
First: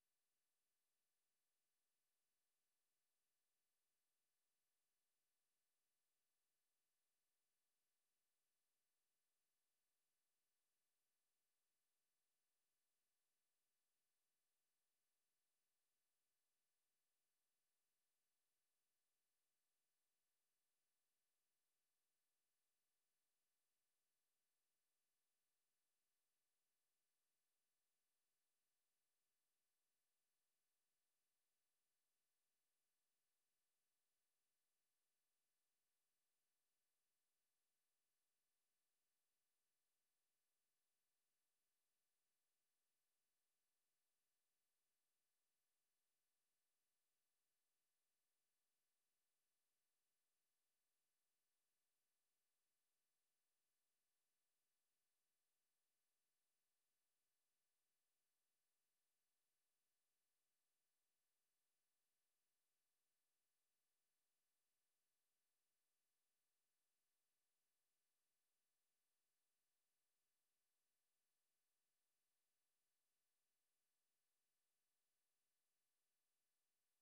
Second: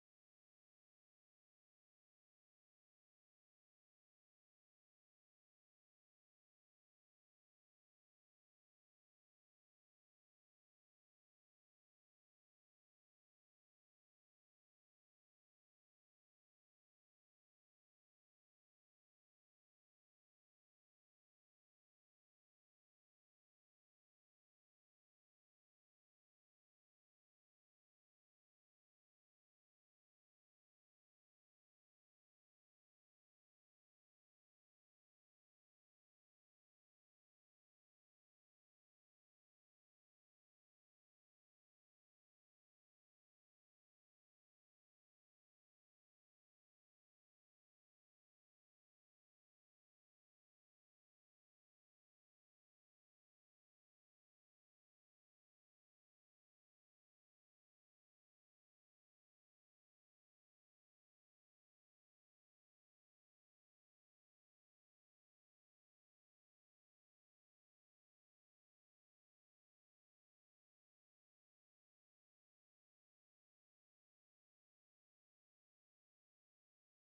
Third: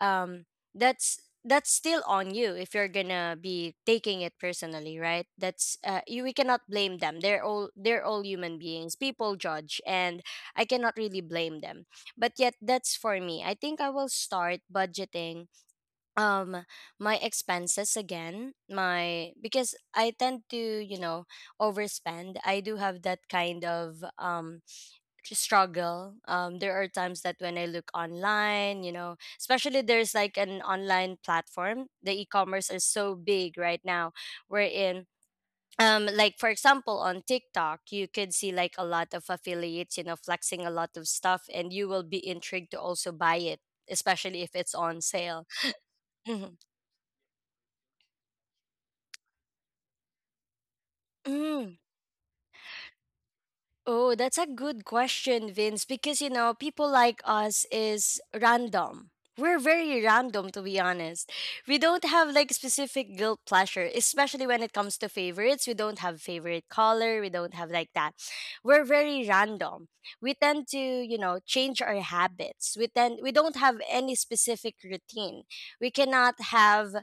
S2: um that's that's still on you if you're gonna be taking it personally, right? That's you, we cannot blame them, they're all, they're all human beings, people judge, and I cannot really blame them. But yet, that's, for me, I think I will start budgeting um my expenses again, my, because I tend to, you know, overspend. I do have that kind of struggle. There are times that when I look online, you know, especially there's like an online platform. The e-commerce is so big right now. We're in like for example on TikTok, you could see like a lot of affiliates, you know, flexing a lot of stuff, and you will be intrigued to also buy it, especially if it's on sale. Mhm. Mm. Oh, that's a good question, Vince, because you know, people like us is random. We're very random, to be honest. We don't have like specific guilt pleasure, especially when it comes to favorites. We don't have favorite color, we don't have like that. We're very random. We tend to, you know, change our habits. We tend, we don't have any specific routine. We cannot have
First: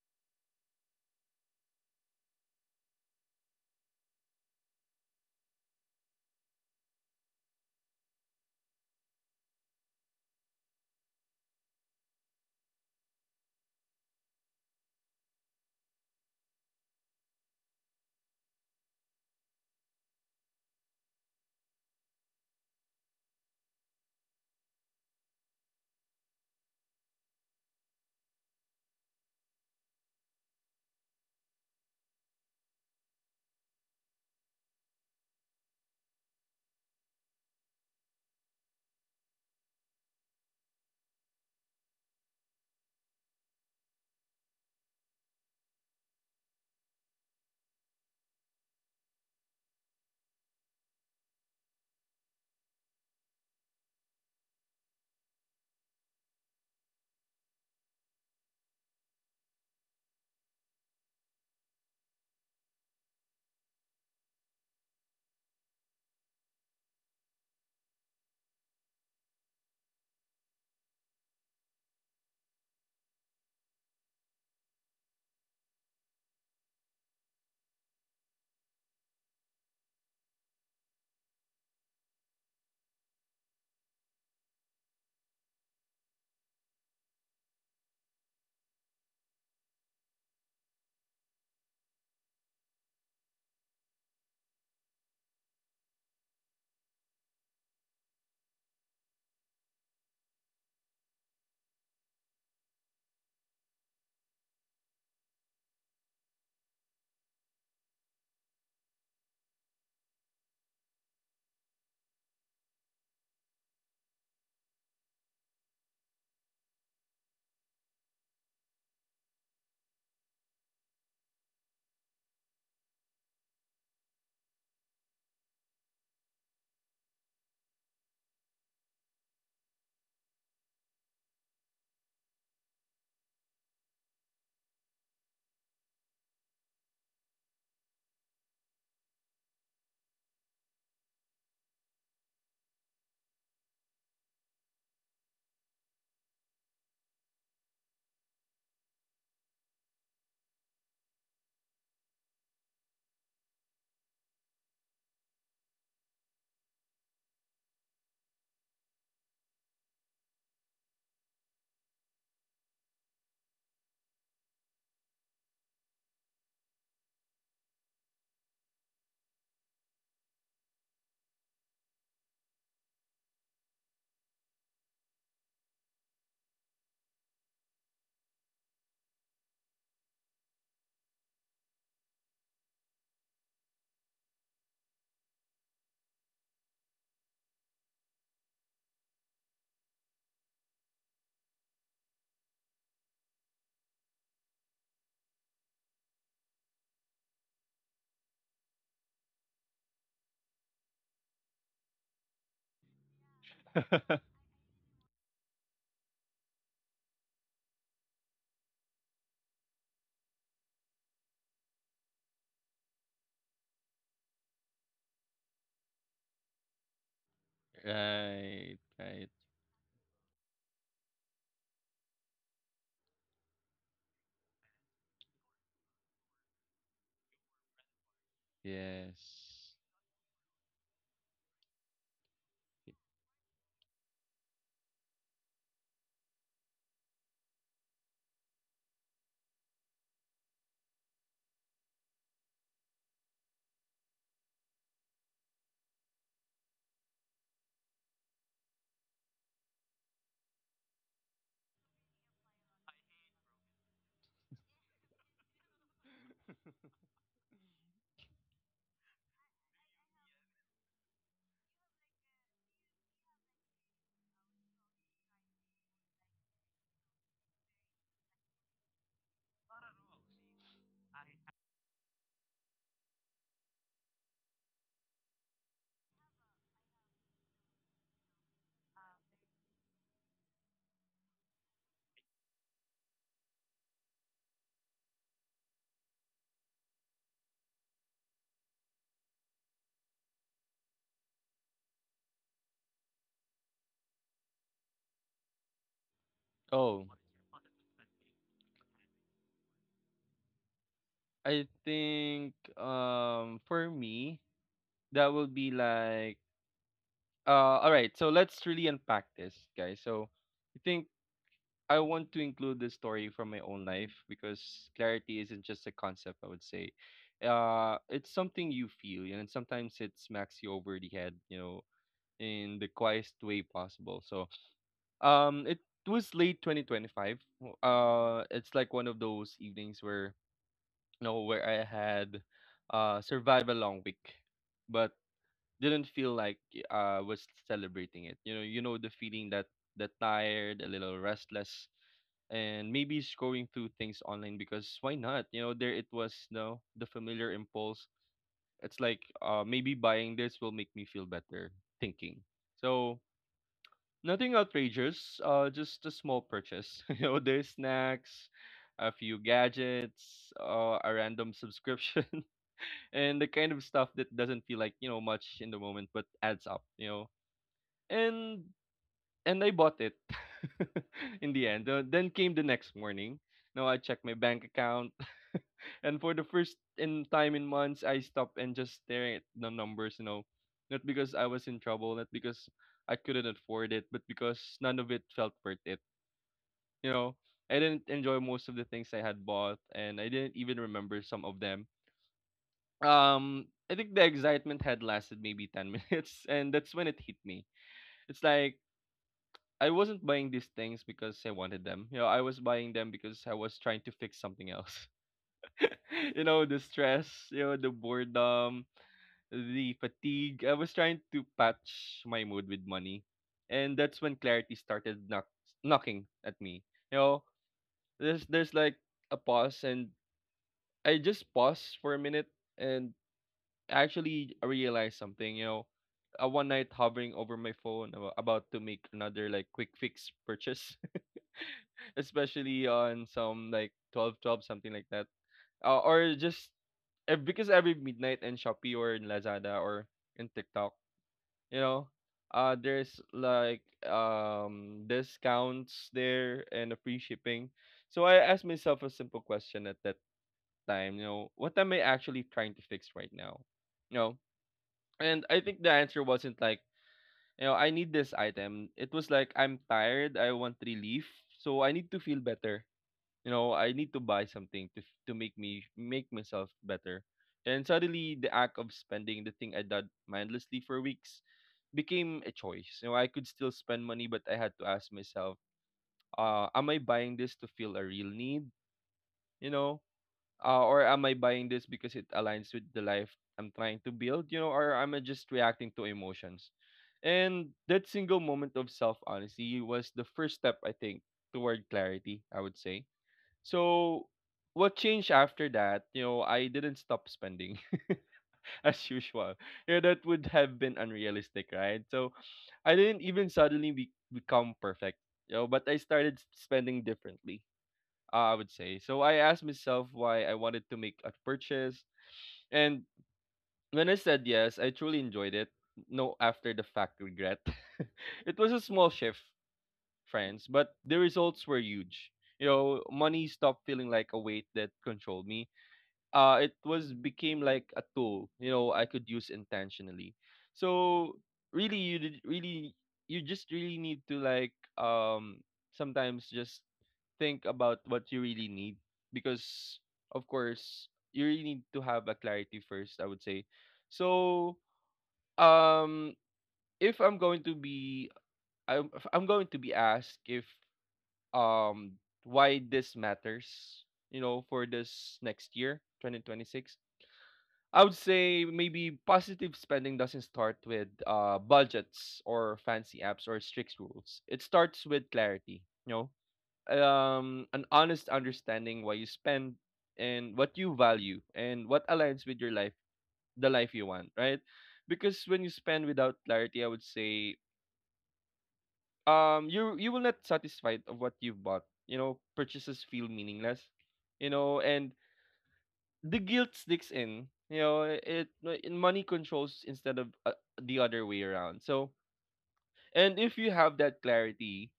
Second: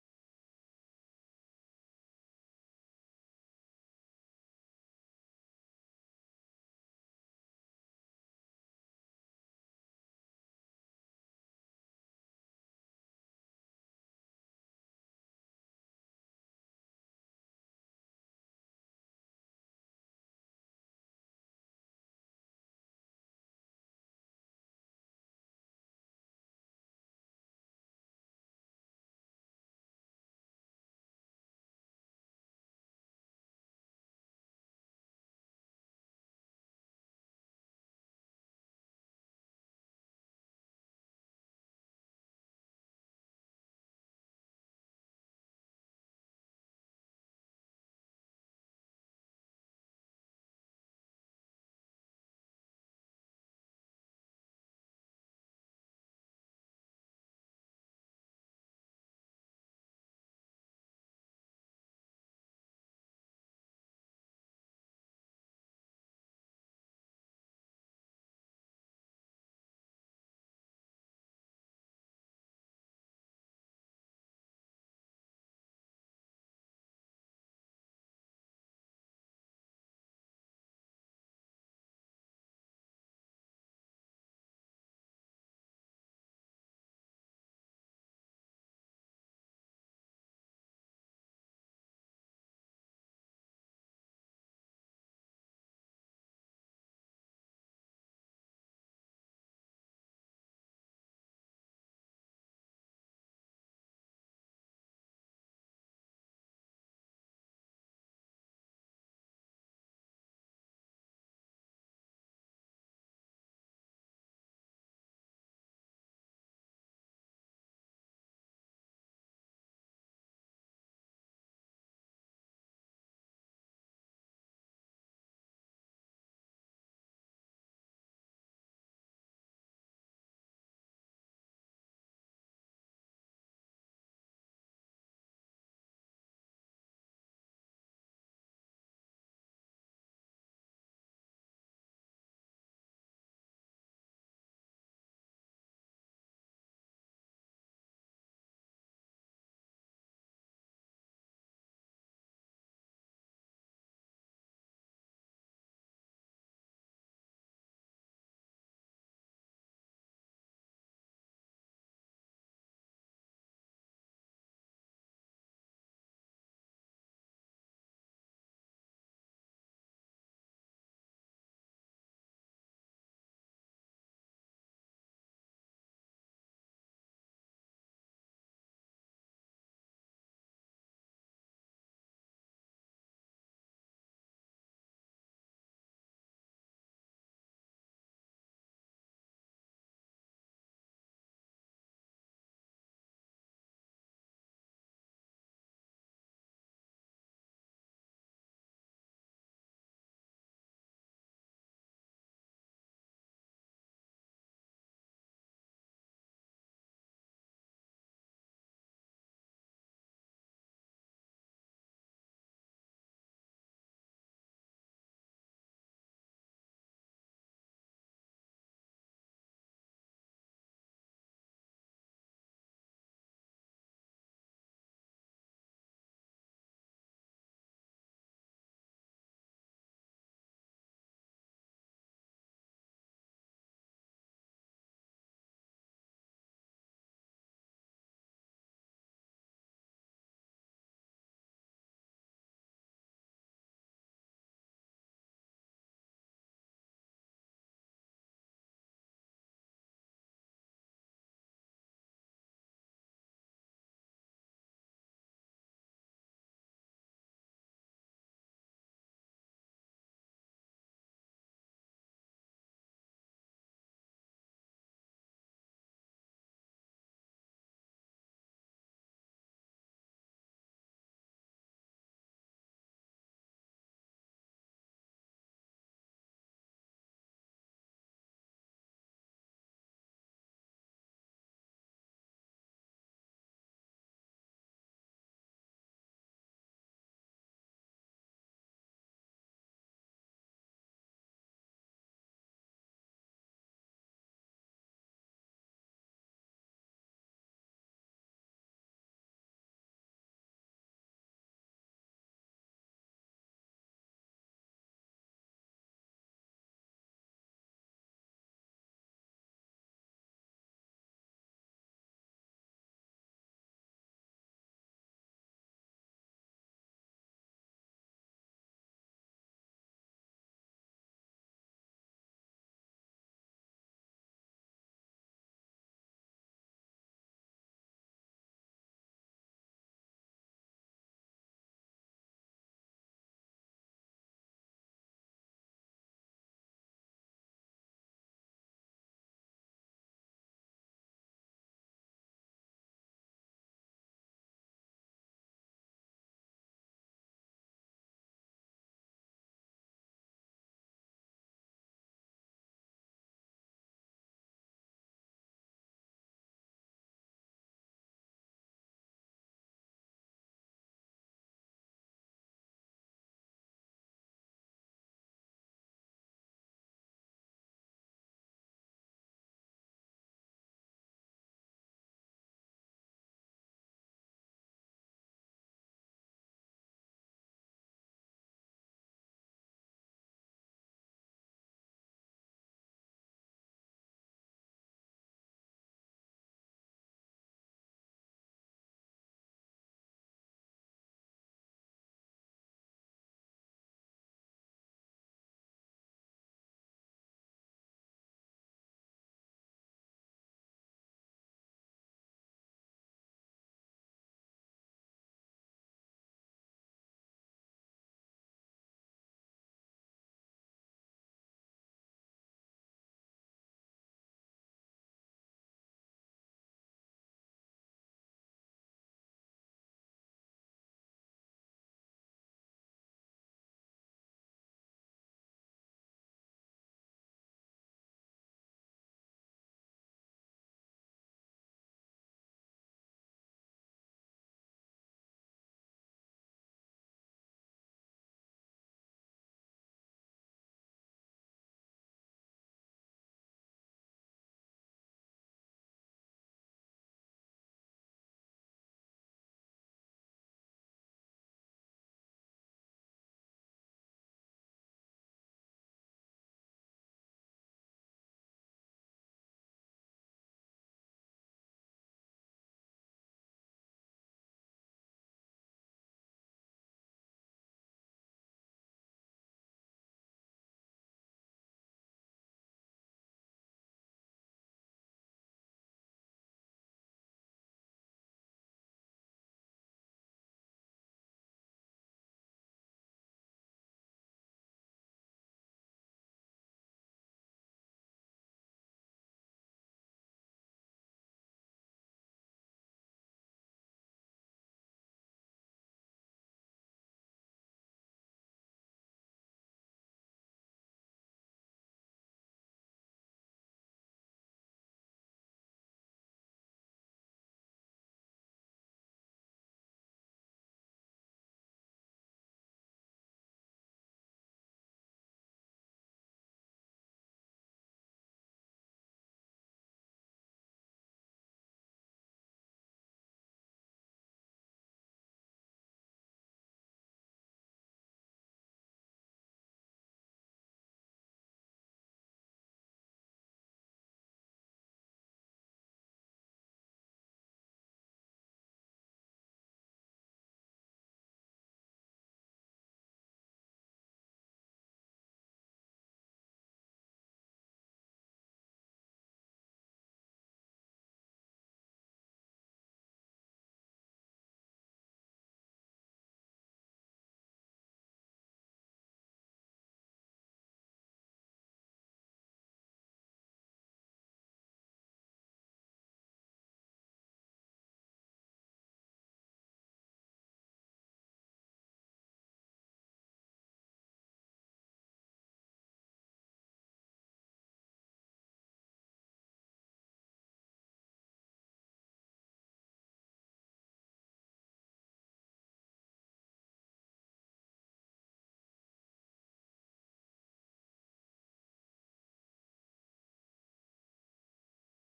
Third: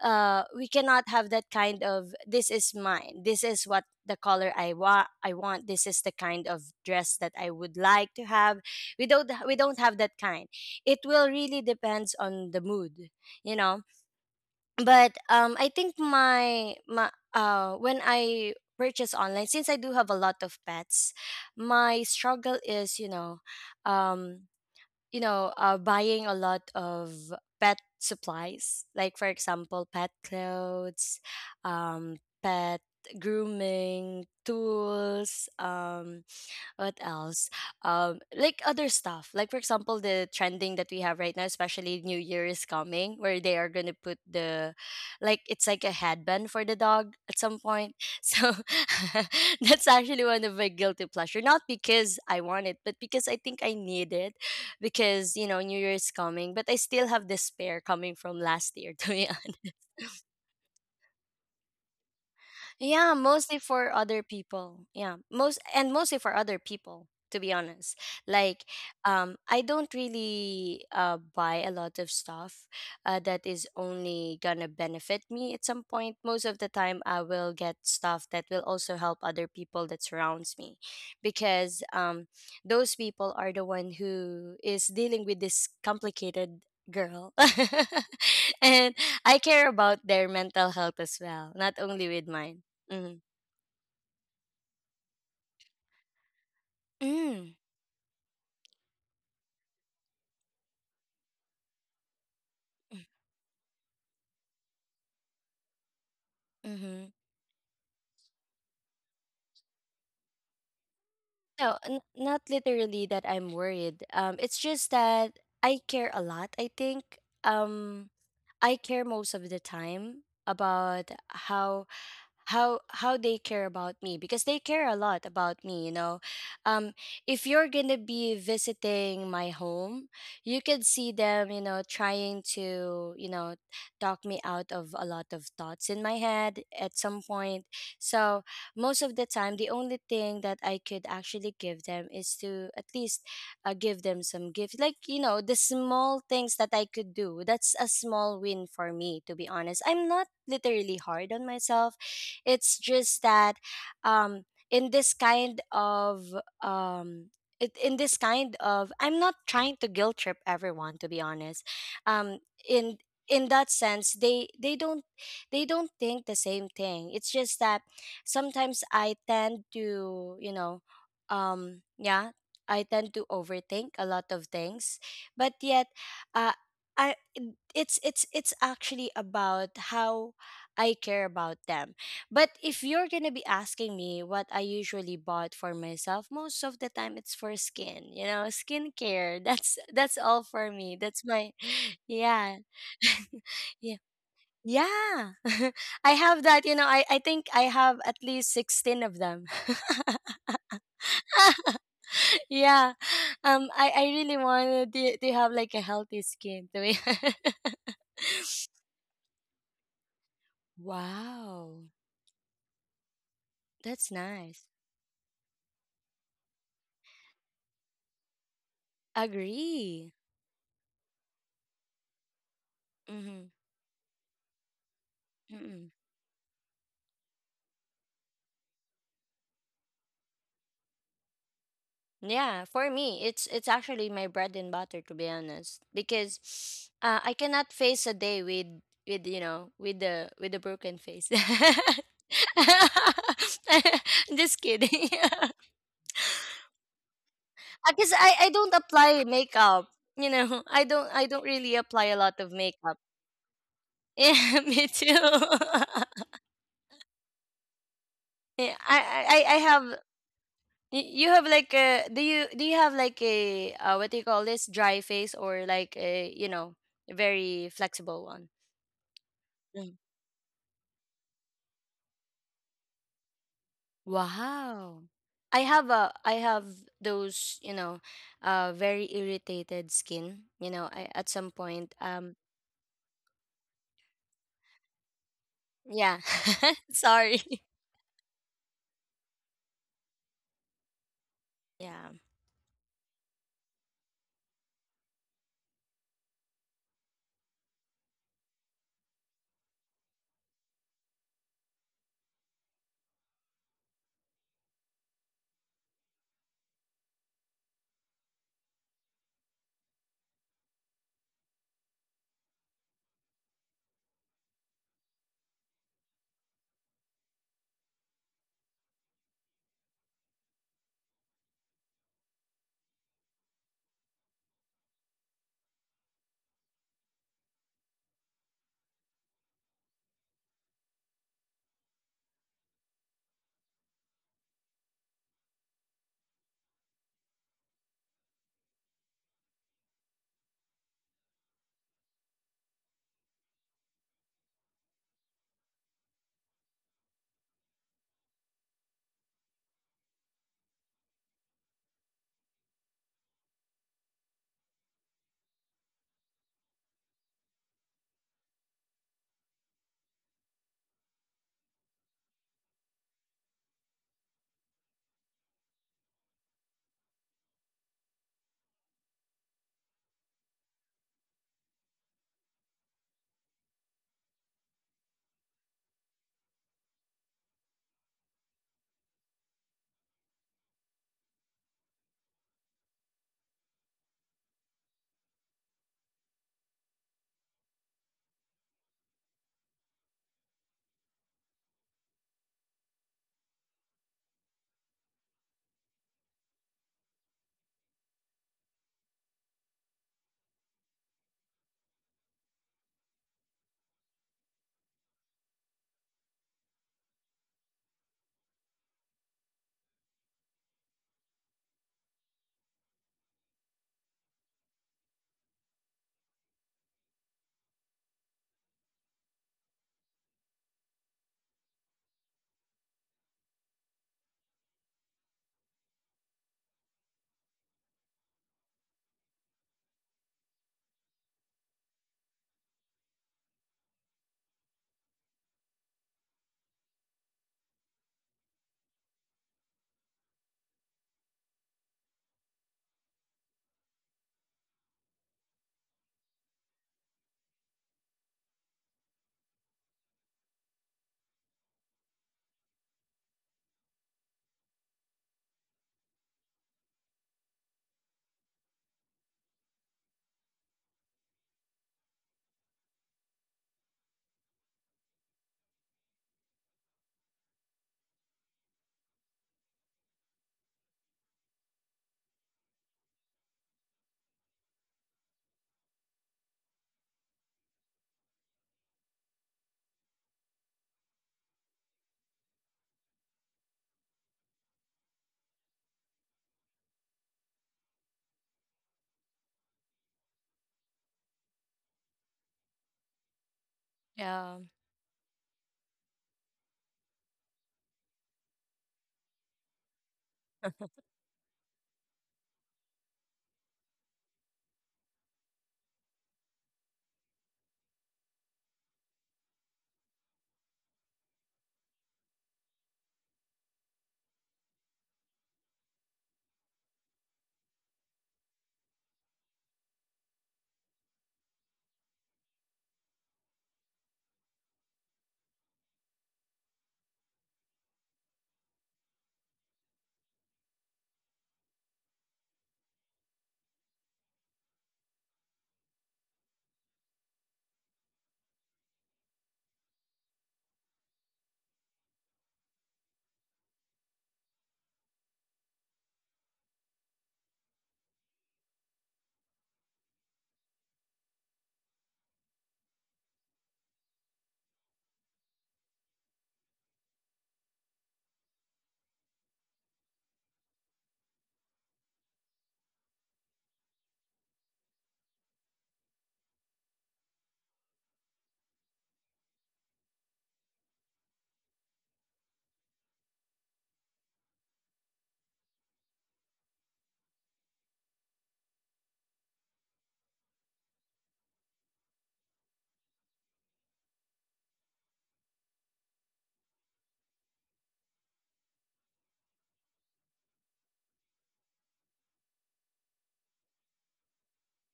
S2: we cannot have that kind of, this is mine, this is what the color I want, I want this is the kind of dress that I would like to have. We don't have that kind. It will really depends on the mood, you know. But I think my when I purchase online, since I do have a lot of pets, my struggle is, you know, um you know, buying a lot of pet supplies, like for example, pet clothes, um, pet grooming tools, what else? Like other stuff. Like for example, the trending that we have right now, especially New Year is coming, where they are gonna put the, like it's like a headband for the dog at some point. So that's actually one of my guilty pleasure. Not because I want it, but because I think I need it. Because you know New Year is coming, but I still have despair coming from last year. To be honest. Yeah, mostly for other people. Yeah, most and mostly for other people. To be honest, like I don't really buy a lot of stuff that is only gonna benefit me at some point. Most of the time, I will get stuff that will also help other people that surrounds me, because those people are the one who is dealing with this complicated girl, and I care about their mental health as well, not only with mine. Mm-hmm. Mm, mm-hmm. No, not literally that I'm worried. It's just that I care a lot, I think. I care most of the time about how how they care about me, because they care a lot about me, you know. um if you're gonna be visiting my home, you could see them, you know, trying to, you know, talk me out of a lot of thoughts in my head at some point. So most of the time, the only thing that I could actually give them is to at least give them some gift, like you know, the small things that I could do. That's a small win for me, to be honest. I'm not literally hard on myself. It's just that um, in this kind of um, in this kind of, I'm not trying to guilt trip everyone, to be honest. Um, in in that sense, they don't, they don't think the same thing. It's just that sometimes I tend to, you know, yeah, I tend to overthink a lot of things, but yet. Uh, I, it's it's actually about how I care about them. But if you're gonna be asking me what I usually bought for myself, most of the time it's for skin, you know, skincare. That's all for me. That's my yeah. Yeah. Yeah. I have that, you know, I think I have at least 16 of them. Yeah. Um, I really wanted to have like a healthy skin to be wow. That's nice.
S1: Right, right.
S2: Agree. Mm-hmm.
S1: Yes.
S2: Yeah, for me, it's actually my bread and butter, to be honest, because I cannot face a day with, you know, with the, with the broken face. Just kidding. Because I don't apply makeup. You know, I don't really apply a lot of makeup. Yeah, me too. Yeah, I, I have you have like a, do you have like a what do you call this, dry face or like a, you know, very flexible one? Mhm. Wow. I have those, you know, very irritated skin, you know, I, at some point, yeah. Sorry. Yeah.
S1: Oh, I think for me that would be like uh all right, so let's really unpack this, guys. So I think I want to include this story from my own life because clarity isn't just a concept, I would say. It's something you feel, and sometimes it smacks you over the head, you know, in the quietest way possible. It was late 2025. It's like one of those evenings where you know where I had survived a long week, but didn't feel like was celebrating it. You know the feeling, that tired, a little restless, and maybe scrolling through things online because why not? You know, there it was. No, the familiar impulse. It's like maybe buying this will make me feel better. Thinking so. Nothing outrageous, just a small purchase. You know, there's snacks, a few gadgets, a random subscription, and the kind of stuff that doesn't feel like, you know, much in the moment, but adds up, you know. And and I bought it in the end. Then came the next morning. Now I checked my bank account. And for the first in time in months, I stopped and just staring at the numbers, you know. Not because I was in trouble, not because I couldn't afford it, but because none of it felt worth it. You know, I didn't enjoy most of the things I had bought, and I didn't even remember some of them. I think the excitement had lasted maybe 10 minutes, and that's when it hit me. It's like, I wasn't buying these things because I wanted them. You know, I was buying them because I was trying to fix something else. You know, the stress, you know, the boredom, the fatigue. I was trying to patch my mood with money. And that's when clarity started knocking at me. You know, there's like a pause, and I just paused for a minute and actually realized something, you know. A one night hovering over my phone about to make another like quick fix purchase, especially on some like 12 twelve, something like that, or just because every midnight in shopee or in lazada or in tiktok, you know, there's like discounts there and a free shipping. So I asked myself a simple question at that time, you know, what am I actually trying to fix right now, you know? And I think the answer wasn't like, you know, I need this item. It was like, I'm tired, I want relief, so I need to feel better. You know, I need to buy something to make me make myself better. And suddenly the act of spending, the thing I did mindlessly for weeks, became a choice. You know, I could still spend money, but I had to ask myself, am I buying this to feel a real need? You know, or am I buying this because it aligns with the life I'm trying to build? You know, or am I just reacting to emotions? And that single moment of self honesty was the first step, I think, toward clarity. I would say so.
S2: Yeah.
S1: What changed after that? You know, I didn't stop spending as usual. You know, that would have been unrealistic, right? So I didn't even suddenly become perfect, you know, but I started spending differently, I would say. So I asked myself why I wanted to make a purchase. And when I said yes, I truly enjoyed it. No after the fact regret. It was a small shift, friends, but the results were huge. You know, money stopped feeling like a weight that controlled me. It was became like a tool, you know, I could use intentionally. So really, you did really, you just really need to like sometimes just think about what you really need, because of course you really need to have a clarity first, I would say. So um if I'm going to be, if I'm going to be asked if, um why this matters, you know, for this next year 2026, I would say maybe positive spending doesn't start with budgets or fancy apps or strict rules. It starts with clarity, you know, an honest understanding why you spend and what you value and what aligns with your life, the life you want, right? Because when you spend without clarity, I would say, you you will not satisfied of what you've bought. You know, purchases feel meaningless. You know, and the guilt sticks in. You know, it, money controls instead of, the other way around. So, and if you have that clarity,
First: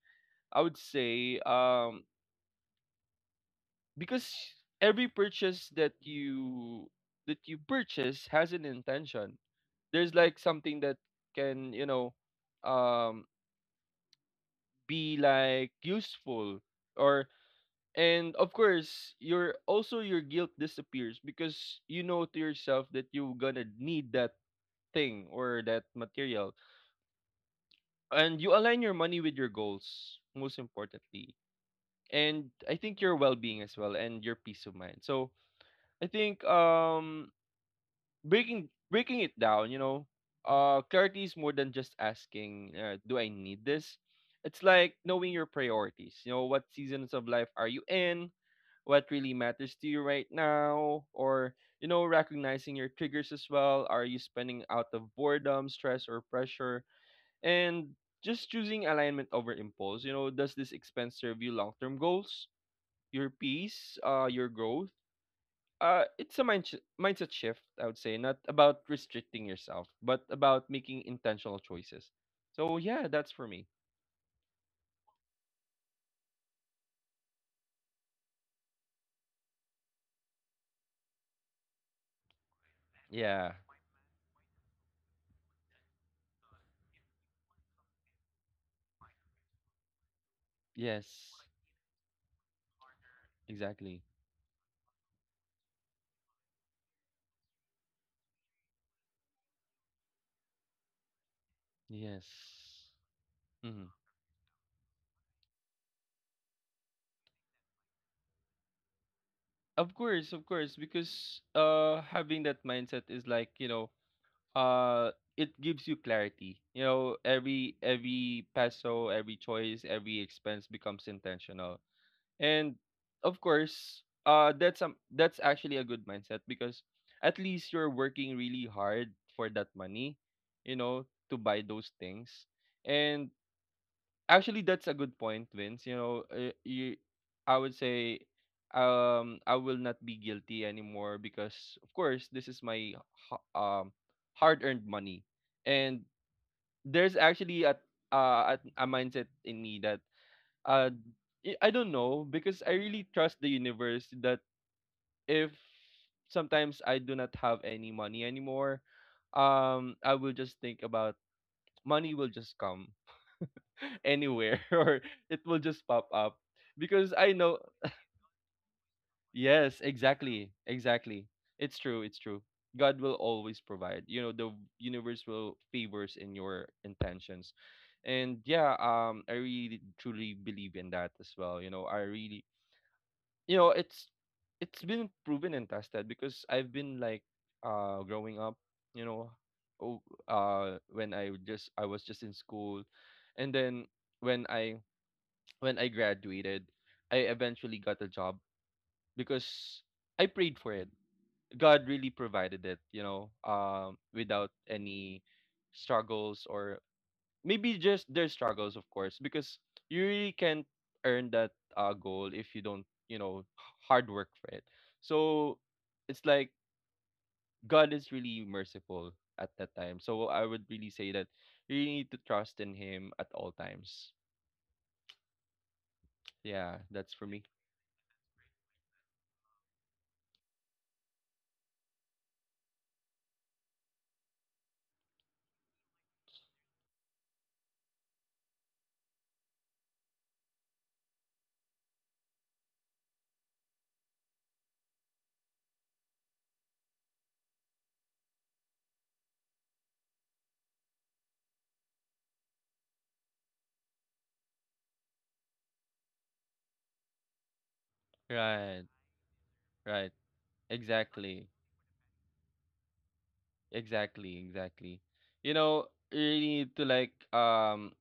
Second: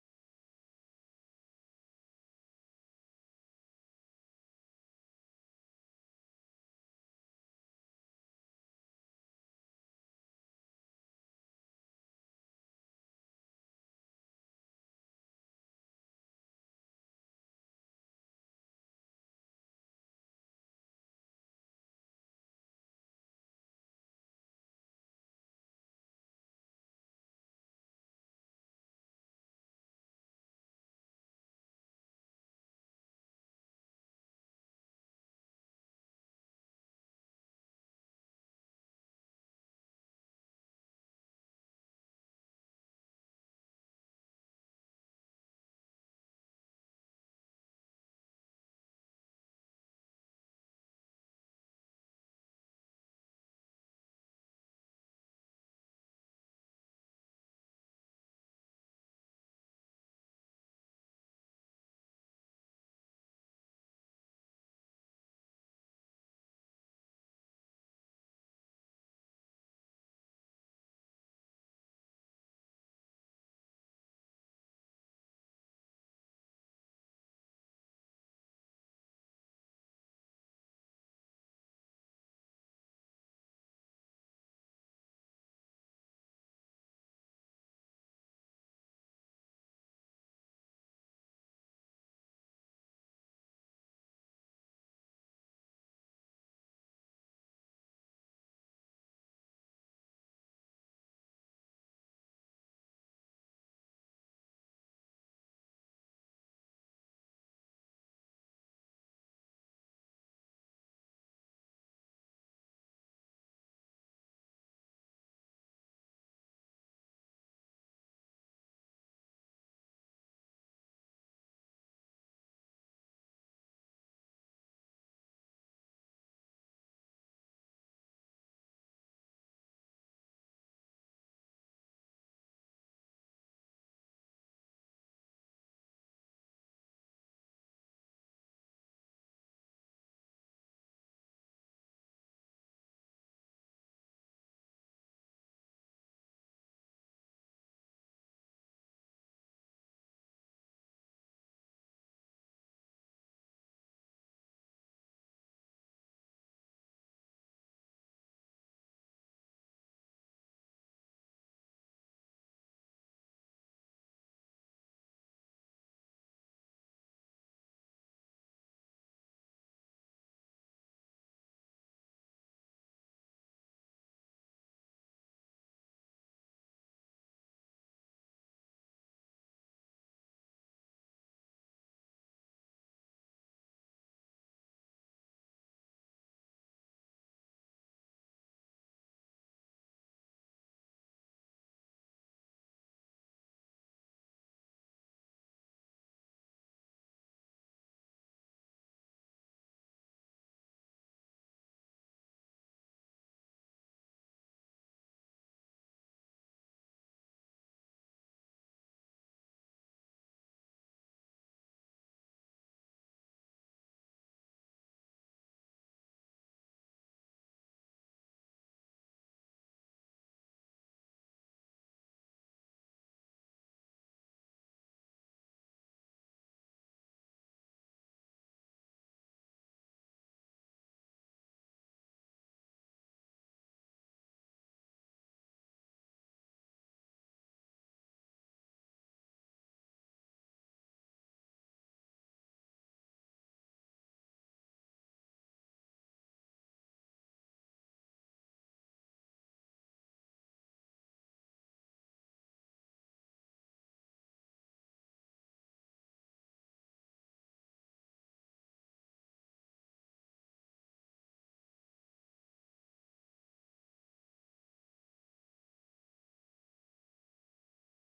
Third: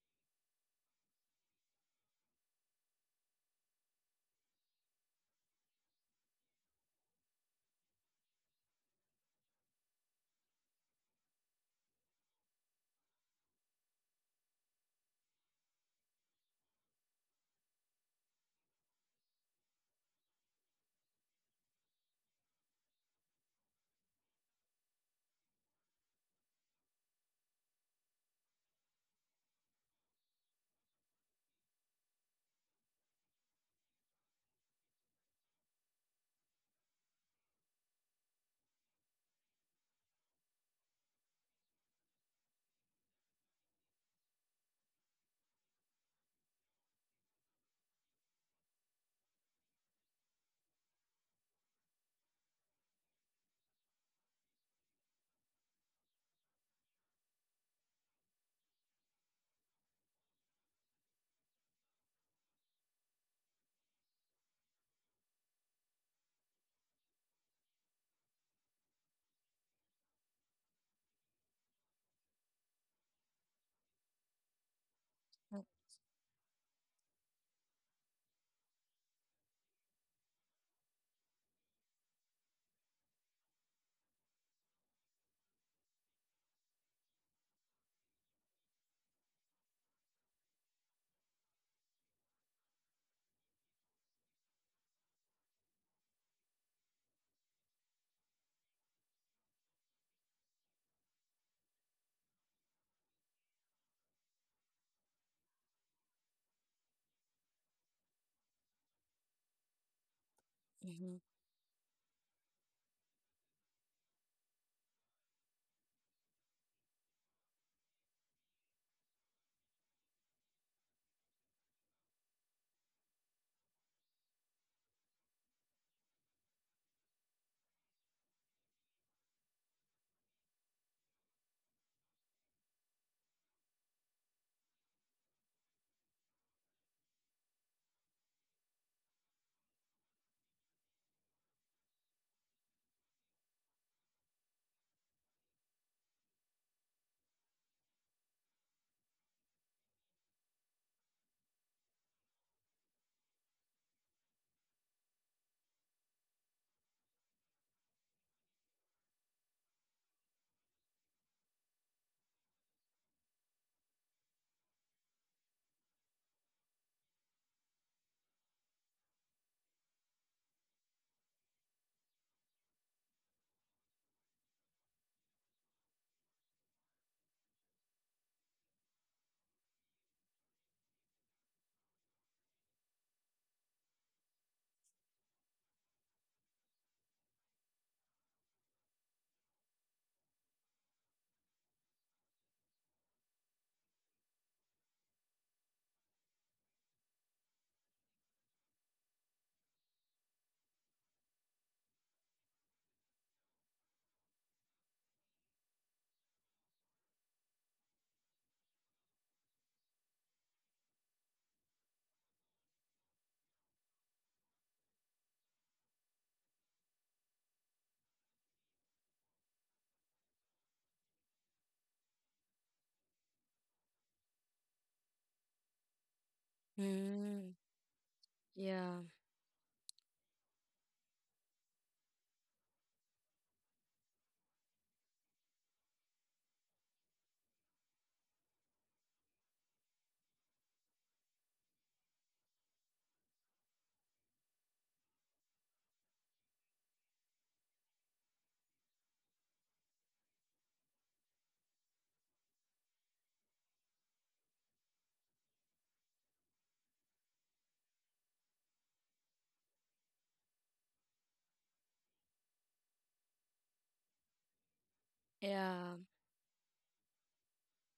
S1: I would say because every purchase that you purchase has an intention. There's like something that can, you know, um be like useful or, and of course your also your guilt disappears because you know to yourself that you're gonna need that thing or that material. And you align your money with your goals, most importantly. And I think your well-being as well and your peace of mind. So I think breaking it down, you know, clarity is more than just asking, do I need this? It's like knowing your priorities. You know, what seasons of life are you in? What really matters to you right now? Or, you know, recognizing your triggers as well. Are you spending out of boredom, stress, or pressure? And just choosing alignment over impulse, you know, does this expense serve you long term goals, your peace, your growth? It's a mindset shift, I would say, not about restricting yourself, but about making intentional choices. So, yeah, that's for me. Yeah. Yes. Exactly. Yes. Hmm. Of course,
S2: Hmm.
S1: because having that mindset is like, you know, uh it gives you clarity, you know, every peso, every choice, every expense becomes intentional. And of course, that's, that's actually a good mindset, because at least you're working really hard for that money, you know, to buy those things. And actually, that's a good point, Vince. You know, you, I would say, I will not be guilty anymore because, of course, this is my ha- um hard-earned money, and there's actually a, a mindset in me that uh I don't know because I really trust the universe that if sometimes I do not have any money anymore, I will just think about money will just come anywhere or it will just pop up because I know, yes, exactly, exactly, it's true, it's true. God will always provide, you know, the universe will favors in your intentions. And yeah, I really truly believe in that as well, you know, I really, you know, it's been proven and tested because I've been like, growing up, you know, oh, when I just I was just in school, and then when I, when I graduated, I eventually got a job because I prayed for it. God really provided it, you know, without any struggles, or maybe just their struggles, of course, because you really can't earn that, goal if you don't, you know, hard work for it. So it's like God is really merciful at that time. So I would really say that you really need to trust in Him at all times. Yeah, that's for me.
S2: Mm. Yeah.
S1: Right, right. Exactly. Exactly. Exactly. You
S2: Yeah.
S1: know, you really need to like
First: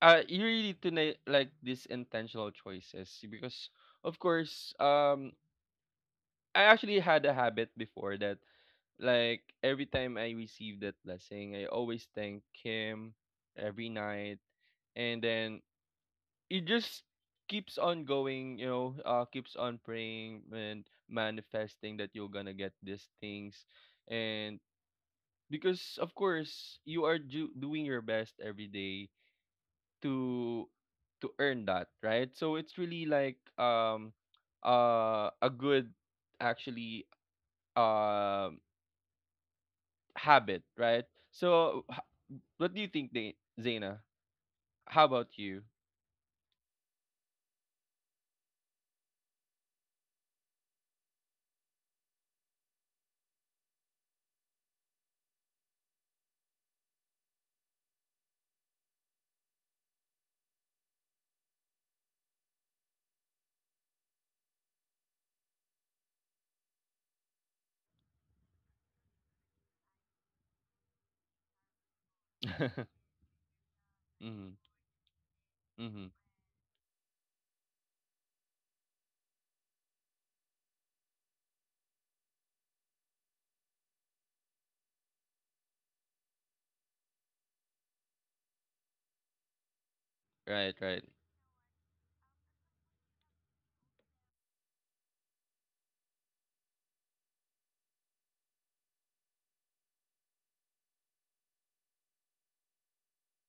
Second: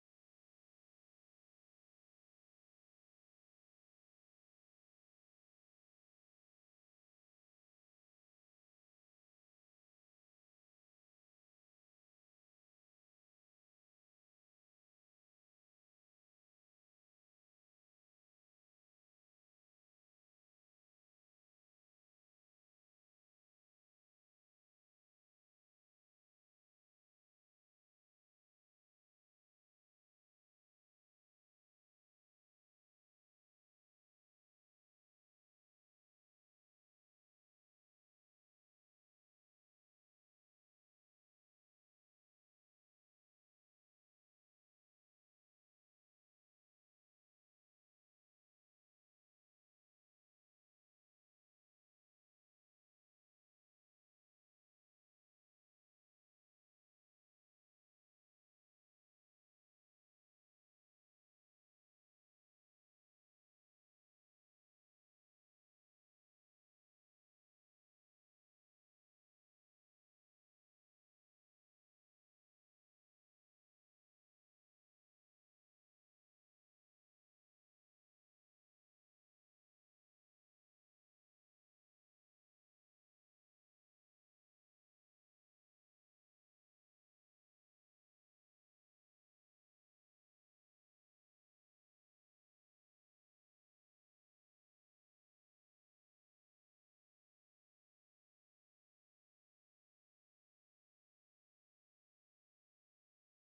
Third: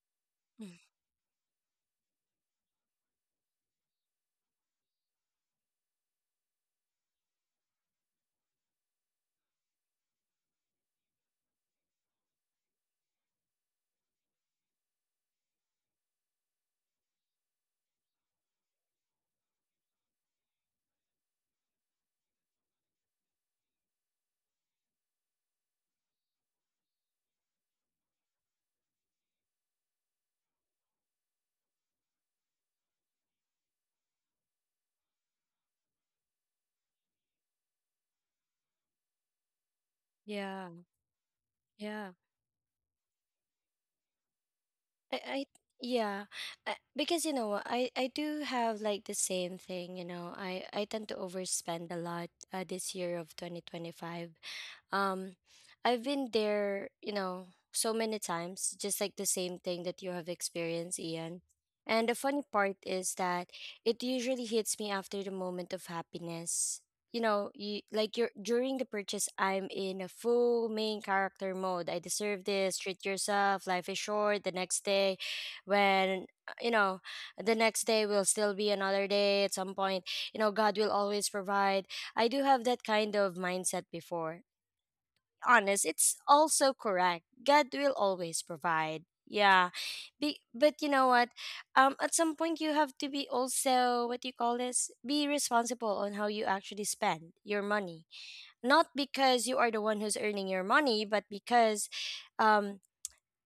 S1: you really
S2: Mm.
S1: need to like these intentional choices, because of course, I actually had a habit before that, like every time I receive that blessing I always thank him every night, and then it just keeps on going, you know, keeps on praying and manifesting that you're gonna get these things. And because of course you are doing your best every day to to earn that, right? So it's really like, a good, actually, um habit,
S2: Yeah.
S1: right? So
S2: Yeah.
S1: what do you think, Zaina, how
S2: I,
S1: about
S2: I
S1: you?
S2: yeah, because you know what, I do have like the same thing. You know, I tend to overspend a lot this year of 2025, um, I've been there, you know, so many times, just like the same thing that you have experienced, Ian. And the funny part is that it usually hits me after the moment of happiness. You know, you like you're during the purchase, I'm in a full main character mode. I deserve this.
S1: Mm-hmm,
S2: Treat yourself. Life is short. The next day,
S1: mm-hmm.
S2: when you know, the next day will still be another day. At some point, you know, God will always provide. I do have that kind of mindset before honest, it's also correct. God will always provide. Yeah.
S1: Right,
S2: But you
S1: right.
S2: know what? At some point you have to be also, what do you call this? Be responsible on how you actually spend your money. Not because you are the one who's earning your money, but because um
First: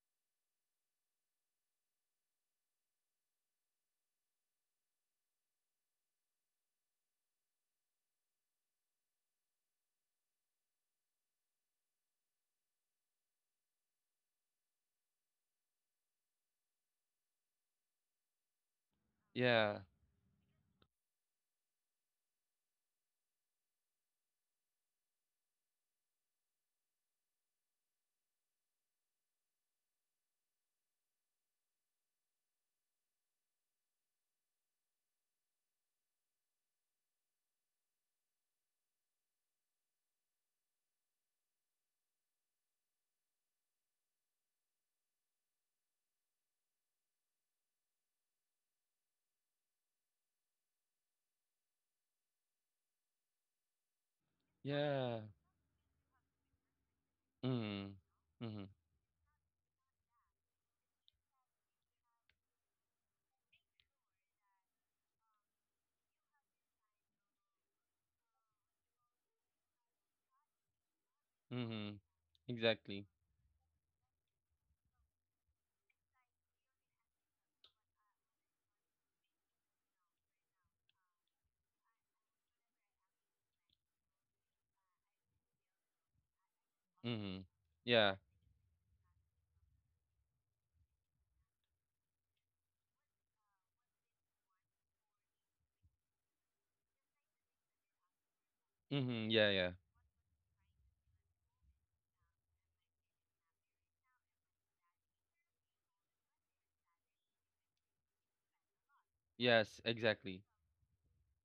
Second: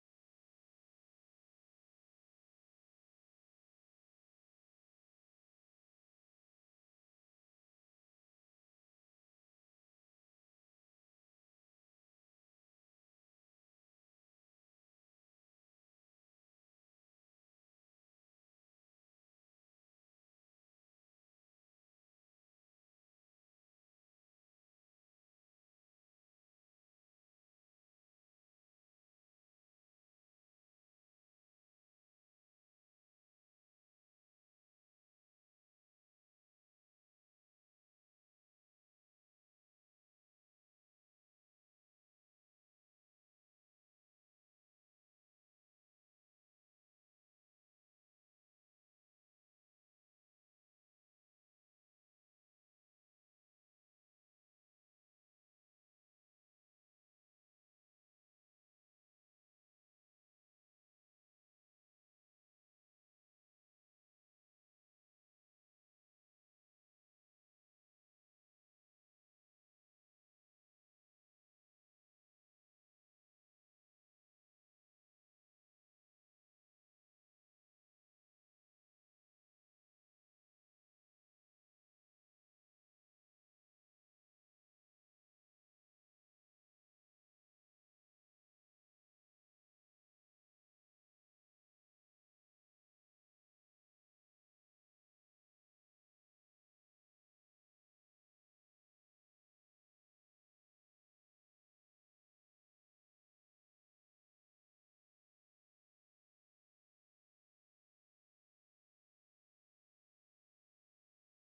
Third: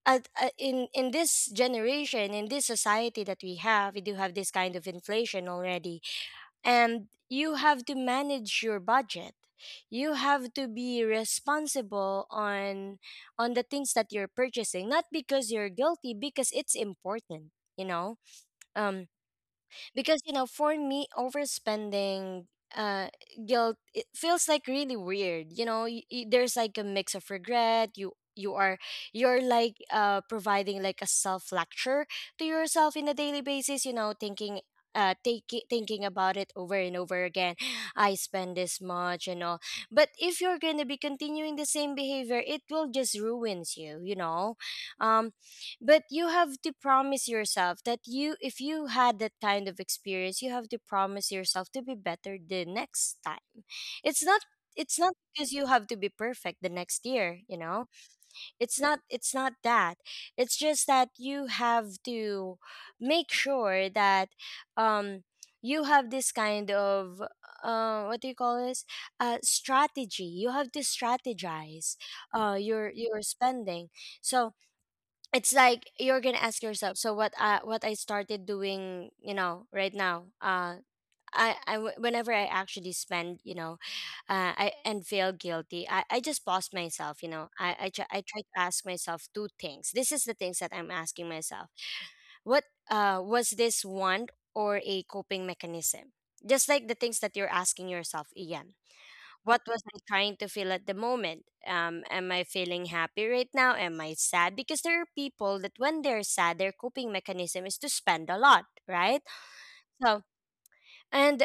S2: in this generation, in this society that we have, we do have this kind of inflation already, and you have to manage your budget. You have to be responsible on the things that you're purchasing, not because you're guilty, because it's important, you know. um
S1: Yeah,
S2: because you know, for me, overspending uh guilt, it feels like really weird, you know. There's like a mix of regret. You're like providing like a self lecture to yourself in a daily basis, you know, thinking take it, thinking about it over and over again. I spend this much and all, but if you're going to be continuing the same behavior, it will just ruins you, you know. um but you have to promise yourself that you, if you had that kind of experience, you have to promise yourself to be better the next time. It's not, it's not
S1: yeah.
S2: because you have to be perfect the next year, you know.
S1: Mm-hmm, mm-hmm,
S2: It's not, it's not that. It's just that you have to make sure that um you have this kind of what do you call this, strategy. You have to
S1: mm-hmm.
S2: strategize
S1: Exactly.
S2: your spending. So it's like you're gonna ask yourself, so what I, what I started doing, you know, right now, whenever I actually spend, you know, I and feel guilty, I just pause myself. You
S1: Mm-hmm.
S2: know,
S1: Yeah.
S2: I try to ask myself two things. This is the things that I'm asking myself. What was this want or a coping mechanism? Just like the things that you're asking yourself, Ian.
S1: Mm-hmm, yeah,
S2: What
S1: yeah.
S2: was I trying to feel at the moment? Am I feeling happy right now? Am I sad? Because there are people that when they're sad, their coping mechanism is to spend a lot, right?
S1: Yes,
S2: So,
S1: exactly.
S2: and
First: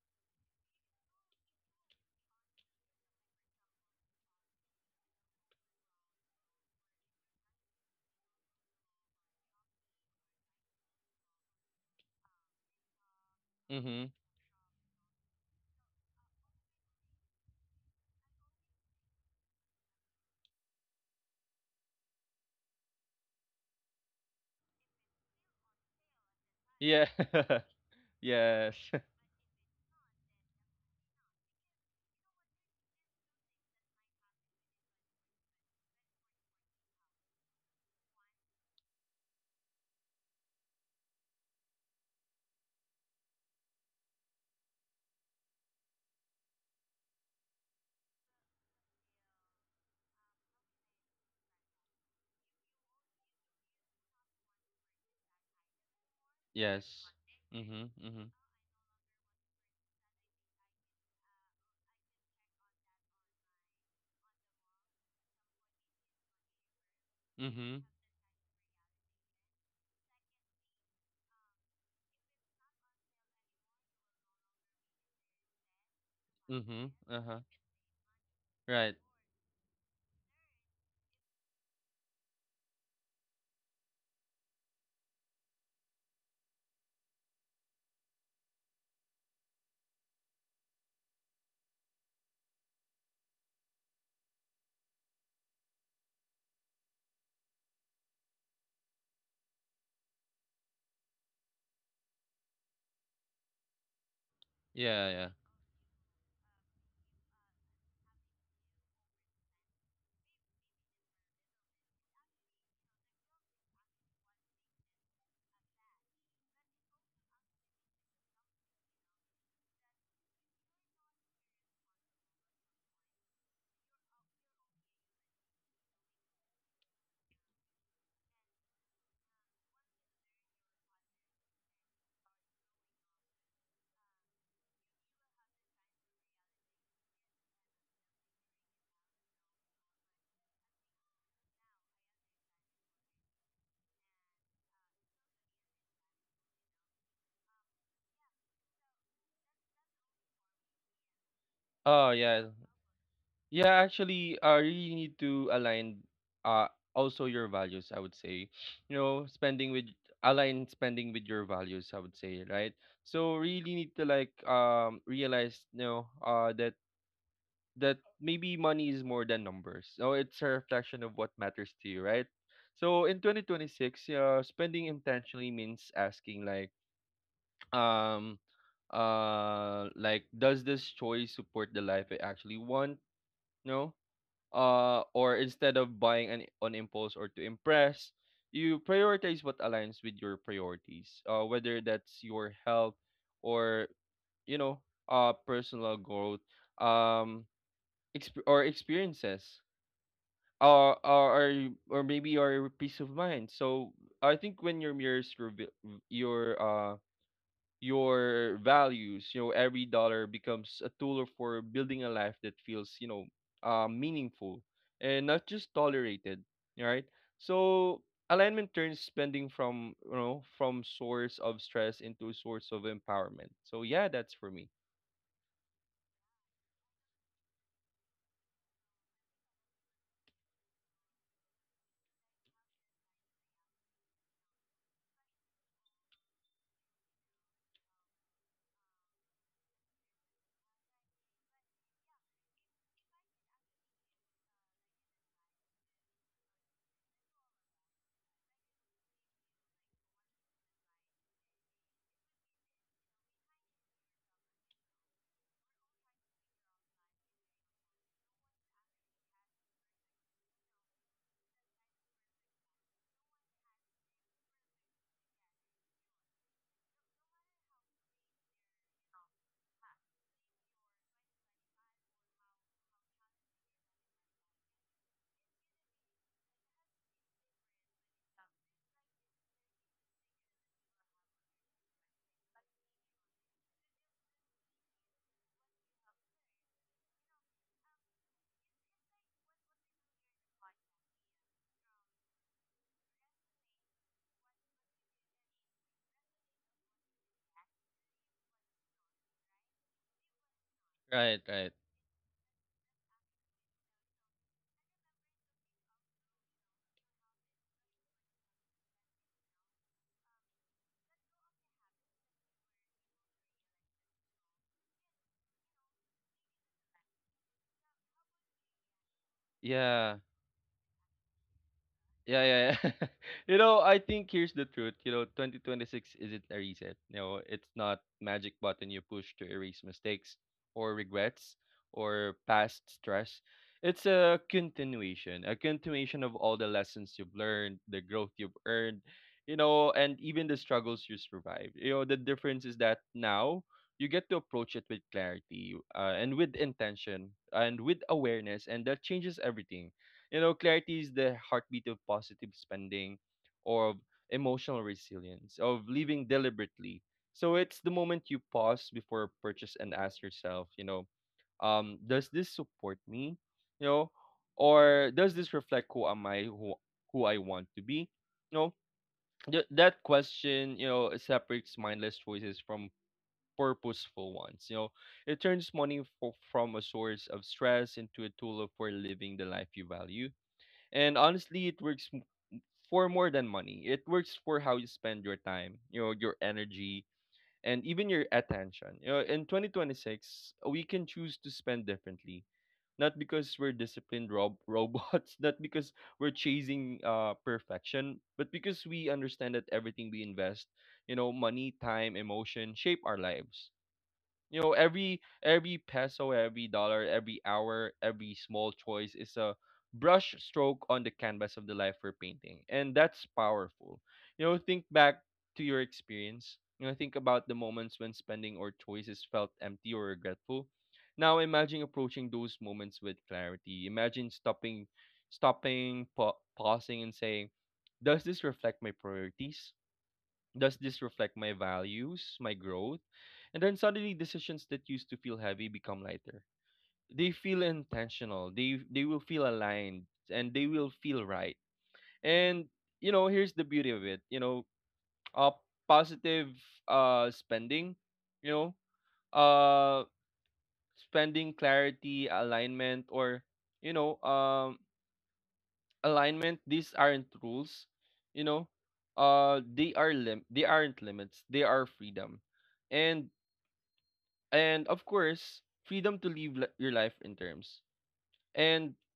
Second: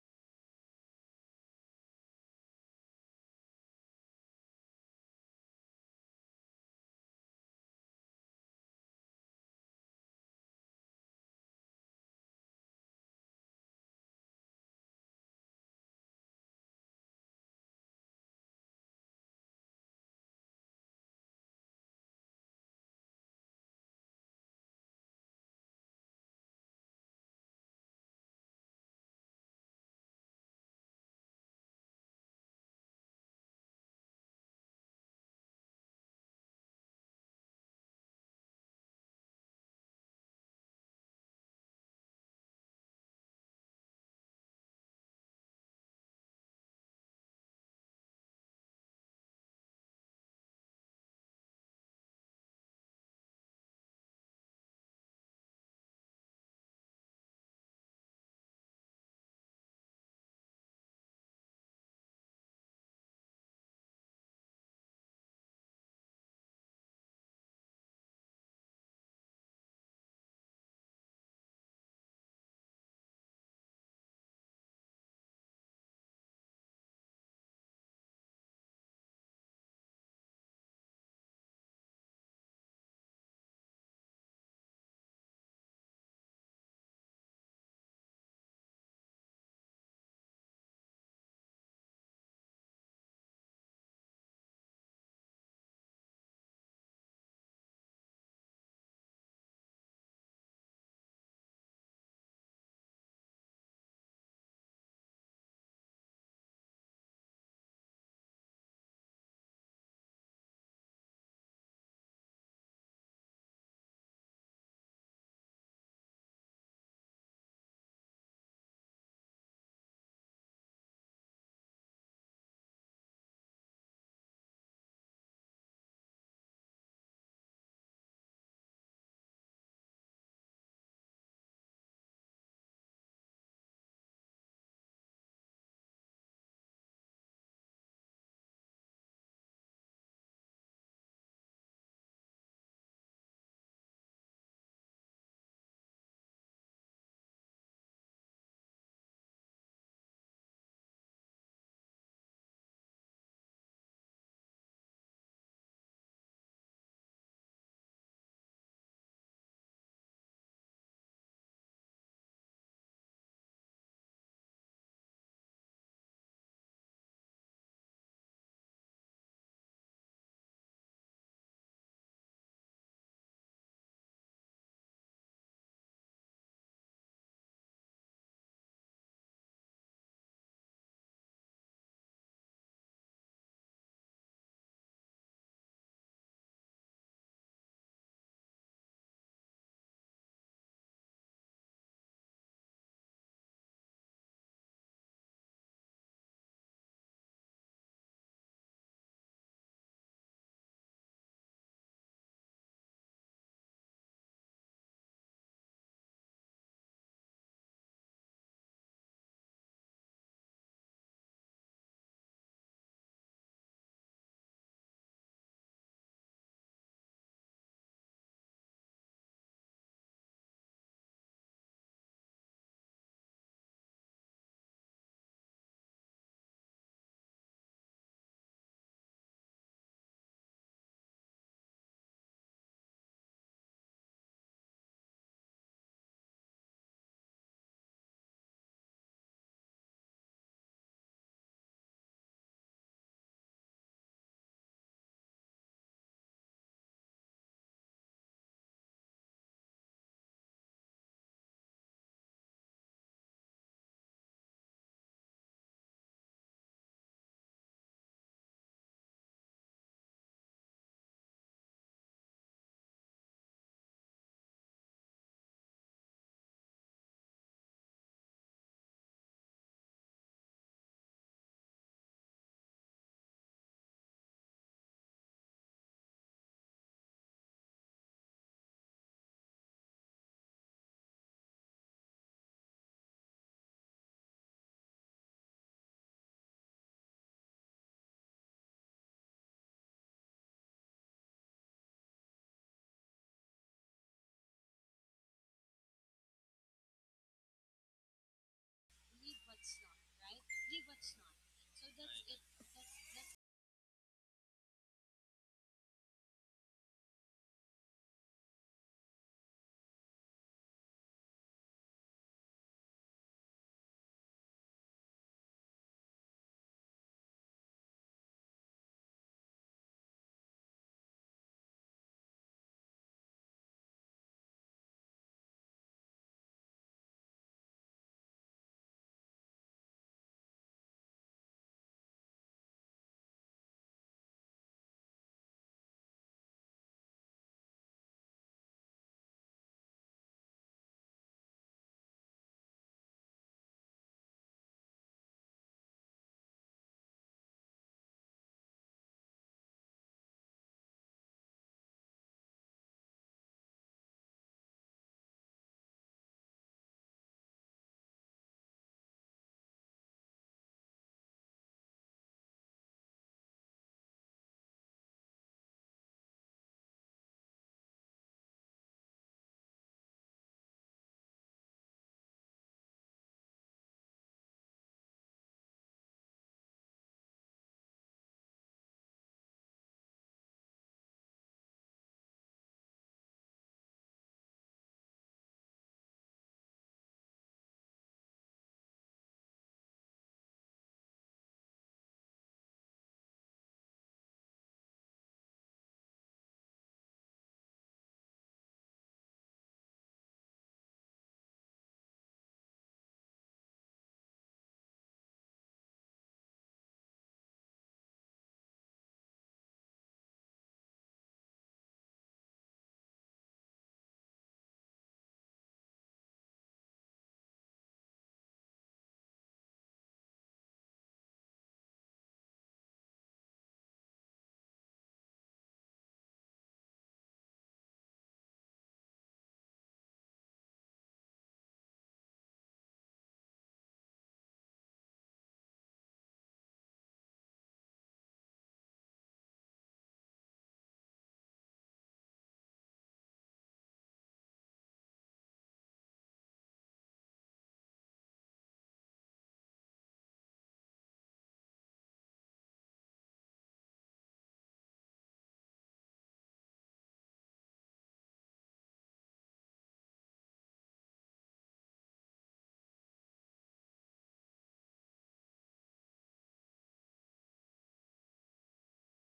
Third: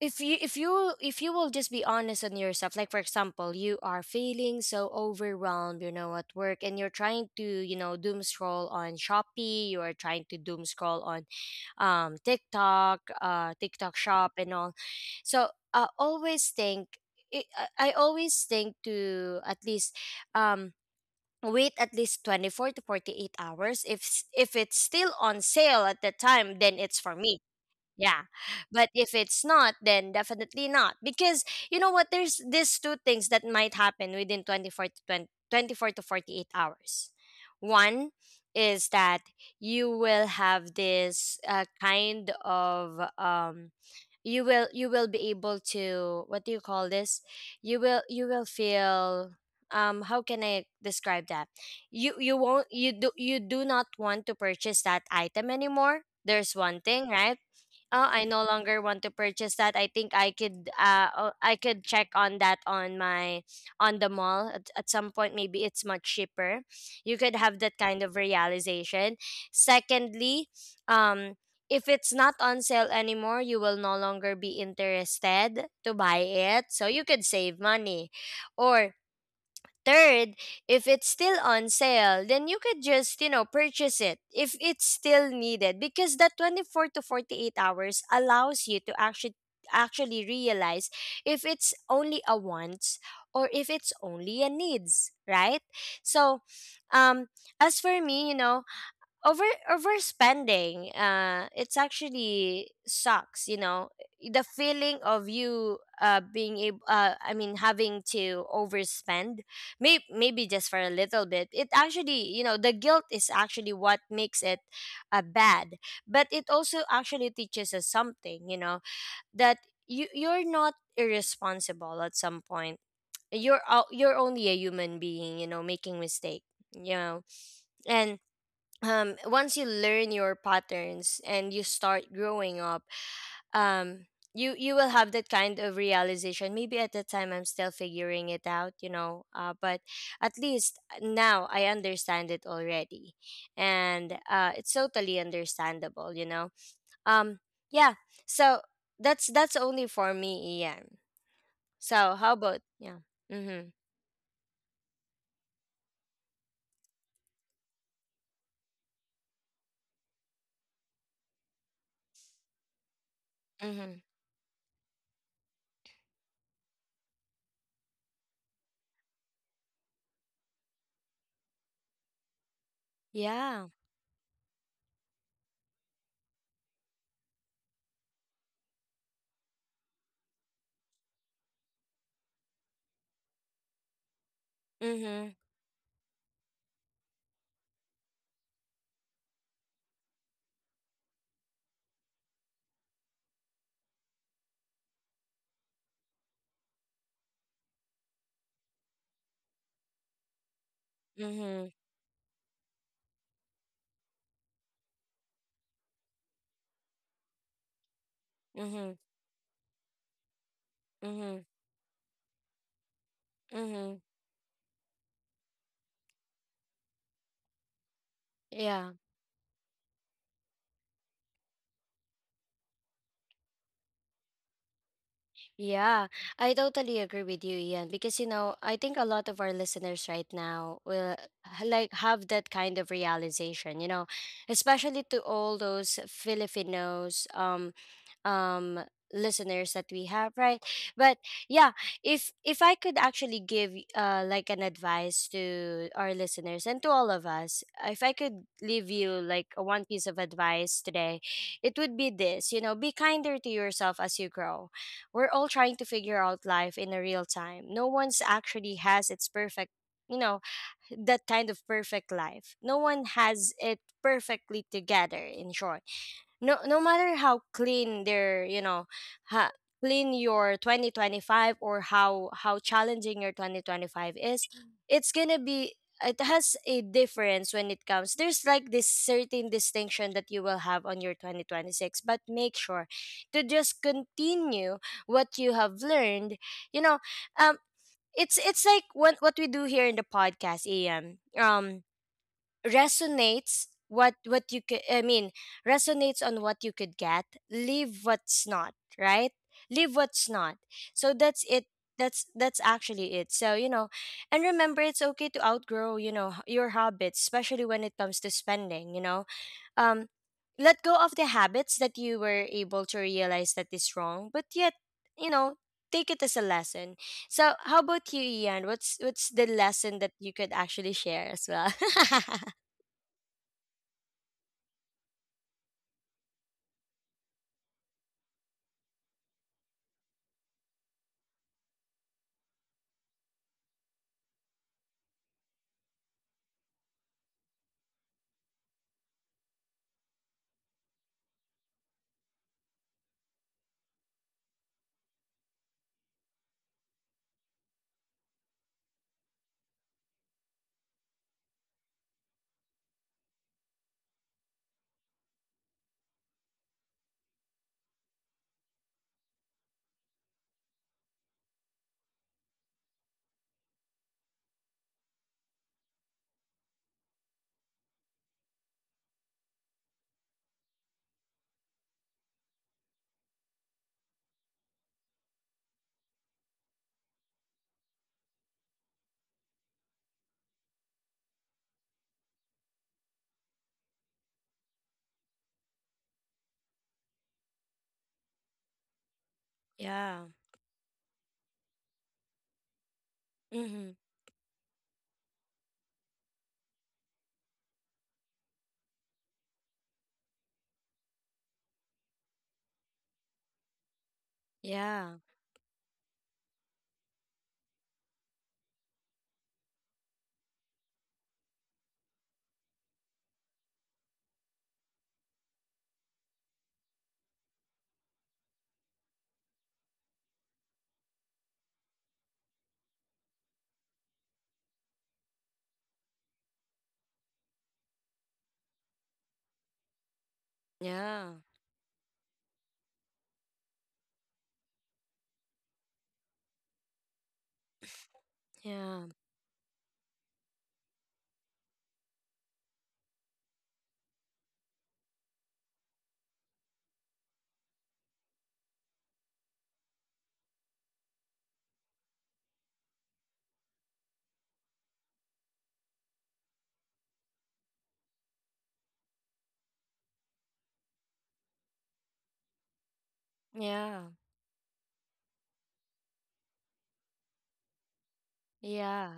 S2: if you, if you will just be honest on yourself, like for example, you are feeling so overwhelmed, you know, at work, and you're trying to, you know, doom scroll on Shopee, you are trying to doom scroll on TikTok, TikTok
S1: Mm-hmm.
S2: Shop and all. So, I always think, i, I, always think to at least um wait at least 24 to 48 hours. If s- if it's still on sale at the time, then it's
S1: Yeah.
S2: for me. Yeah.
S1: Yes.
S2: But if it's not, then definitely not. Because you know what? There's these two things that might happen within 24 to 20 24 to 48 hours. One is that you will have this kind of, you will, you will be able to, what do you call this, you will, you will feel, how can I describe that, you won't, you do, you do not want to purchase that item anymore. There's one thing,
S1: Yes.
S2: right?
S1: Mhm,
S2: Oh, I
S1: mhm.
S2: no longer want to purchase that. I think I could, oh, I could check on that on my, on the mall at some point, maybe it's much cheaper. You could have that
S1: Mhm,
S2: kind of realization. Secondly, um if it's not on sale anymore, you will no longer be interested to buy it. So
S1: mhm.
S2: you could
S1: Uh-huh.
S2: save money. Or
S1: Right.
S2: third, if it's still on sale, then you could just, you know, purchase it if it's still needed, because that 24 to 48 hours allows you to actually, actually realize if it's only a wants or if it's only a needs, right? So, um as for me, you know, over overspending, it's actually sucks, you know. The feeling
S1: Yeah,
S2: of
S1: yeah.
S2: you, being able, I mean having to overspend, maybe just for a little bit, it actually, you know, the guilt is actually what makes it bad, but it also actually teaches us something, you know, that you, you're not irresponsible at some point. You're you're only a human being, you know, making mistake, you know. And once you learn your patterns and you start growing up, um, you, you will have that kind of realization. Maybe at the time I'm still figuring it out, you know. But at least now I understand it already, and it's totally understandable, you know. Um, yeah. So that's only for me, Ian.
S1: Oh,
S2: So how
S1: yeah.
S2: about yeah? Mm-hmm.
S1: Yeah, actually, you need to align uh also your values, I would say. You know, spending with, align spending with your values, I would say, right? So really need
S2: Mm-hmm.
S1: to like realize, you know, that that maybe money is more than numbers. So it's a reflection of what matters to you, right? So in
S2: Yeah.
S1: 2026, yeah, spending intentionally means asking like, um, like, does this choice support the life I actually want? No.
S2: Mm-hmm.
S1: Or instead of buying an, on impulse or to impress, you prioritize what aligns with your priorities. Whether that's your health or you know, personal growth. Um, or experiences or
S2: Mm-hmm.
S1: or or maybe your peace of mind. So I think when your mirrors reveal your uh your
S2: Mm-hmm.
S1: values, you know, every dollar becomes a tool
S2: Mm-hmm.
S1: for building a life that feels,
S2: Mm-hmm.
S1: meaningful and not just tolerated, right? So alignment
S2: Yeah.
S1: turns spending from you know from source of stress into source of empowerment. So yeah, that's for me.
S2: Yeah, I totally agree with you, Ian, because you know, I think a lot of our listeners right now will like have that kind of realization, you know, especially to all those Filipinos. Um listeners that we have, right? But yeah, if I could actually give like an advice to our listeners and to all of us, if I could leave you like a one piece of advice today, it would be this, you know, be kinder to yourself as you grow. We're all trying to figure out life in a real time. No one's actually has its perfect, you know, that kind of perfect life. No one has it perfectly together, in short. No, no matter how clean their, you know, ha, clean your 2025 or how challenging your 2025 is, it's gonna be, it has a difference when it comes, there's like this certain distinction that you will have on your 2026. But make sure to just continue what you have learned, you know. um it's like what we do here in the podcast, am resonates what you could, I mean, resonates on what you could get. Leave what's not, right? Leave what's not. So
S1: Right,
S2: that's it.
S1: right.
S2: That's actually it. So you know, and remember, it's okay to outgrow, you know, your habits, especially when it comes to spending, you know. um Let go of the habits that you were able to realize that is wrong, but yet, you know, take it as a lesson. So how about you, Ian? What's the lesson that
S1: Yeah.
S2: you could actually share as well?
S1: Yeah, yeah, yeah. You know, I think here's the truth. You know, 2026 isn't a reset. You know, it's not magic button you push to erase mistakes or regrets or past stress. It's a continuation of all the lessons you've learned, the growth you've earned, you know, and even the struggles you survived. You know, the difference is that now you get to approach it with clarity and with intention and with awareness, and that changes everything. You know, clarity is the heartbeat of positive spending or of emotional resilience, of living deliberately. So it's the moment you pause before a purchase and ask yourself, does this support me? You know, or does this reflect who am I, who I want to be? You know, that question, you know, separates mindless choices from purposeful ones. You know, it turns money from a source of stress into a tool of for living the life you value. And honestly, it works for more than money. It works for how you spend your time, you know, your energy, and even your attention. You know, in
S2: Yeah.
S1: 2026, we can choose to spend differently. Not because we're
S2: Mm-hmm.
S1: disciplined robots, not because we're chasing perfection, but because we understand that everything we invest, you know, money, time, emotion, shape our lives. You know,
S2: Yeah.
S1: every peso, every dollar, every hour, every small choice is a brush stroke on the canvas of the life we're painting. And that's powerful. You know, think back to your experience. You know, think about the moments when spending or choices felt empty or regretful. Now imagine approaching those moments with clarity. Imagine pausing and saying, does this reflect my priorities? Does this
S2: Yeah.
S1: reflect my values, my growth? And then suddenly decisions that used to feel heavy become lighter. They feel intentional. They
S2: Yeah.
S1: they will feel aligned and they will feel right. And you know, here's the beauty of it. Uh positive spending, you know, uh spending clarity, alignment or you know, um alignment, these aren't rules, you know. They are they aren't limits. They are freedom. And
S2: Yeah.
S1: and of course, freedom to live your life in terms and
S2: Yeah.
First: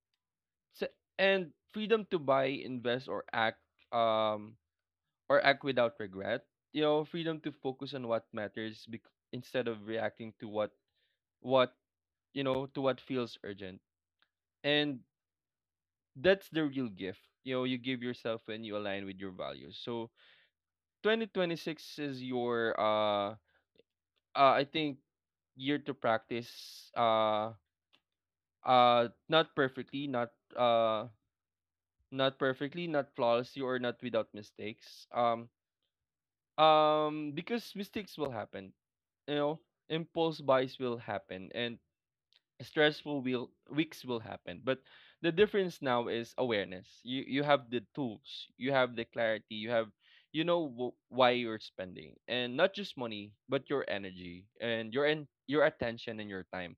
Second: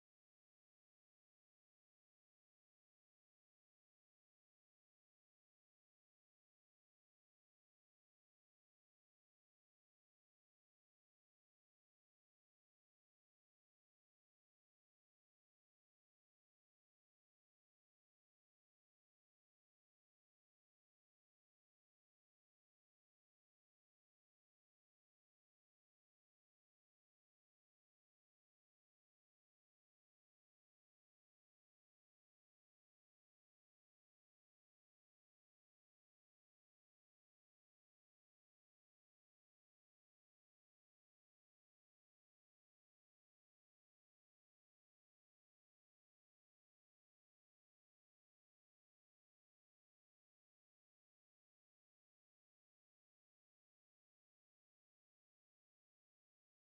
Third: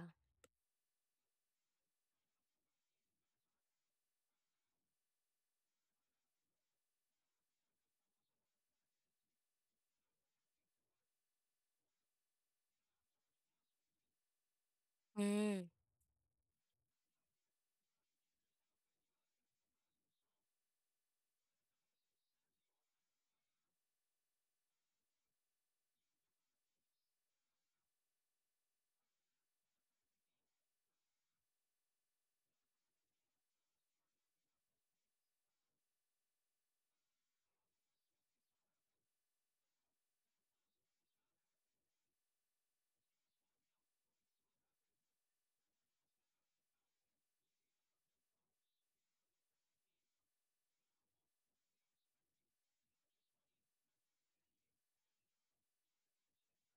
S1: se- and freedom to buy, invest or act, um or act without regret. You know, freedom to focus on what matters instead of reacting to what you know to what feels urgent. And
S2: Mm.
S1: that's the real gift, you know, you give yourself when you align with your values. So 2026 is your I think year to practice, uh not perfectly not uh not perfectly, not flawlessly, or not without mistakes. Because mistakes will happen. You know, impulse buys will happen, and stressful will weeks will happen. But the difference now is awareness. You have the tools, you have the clarity, you have, you know, why you're spending, and not just money, but your energy and your attention and your time,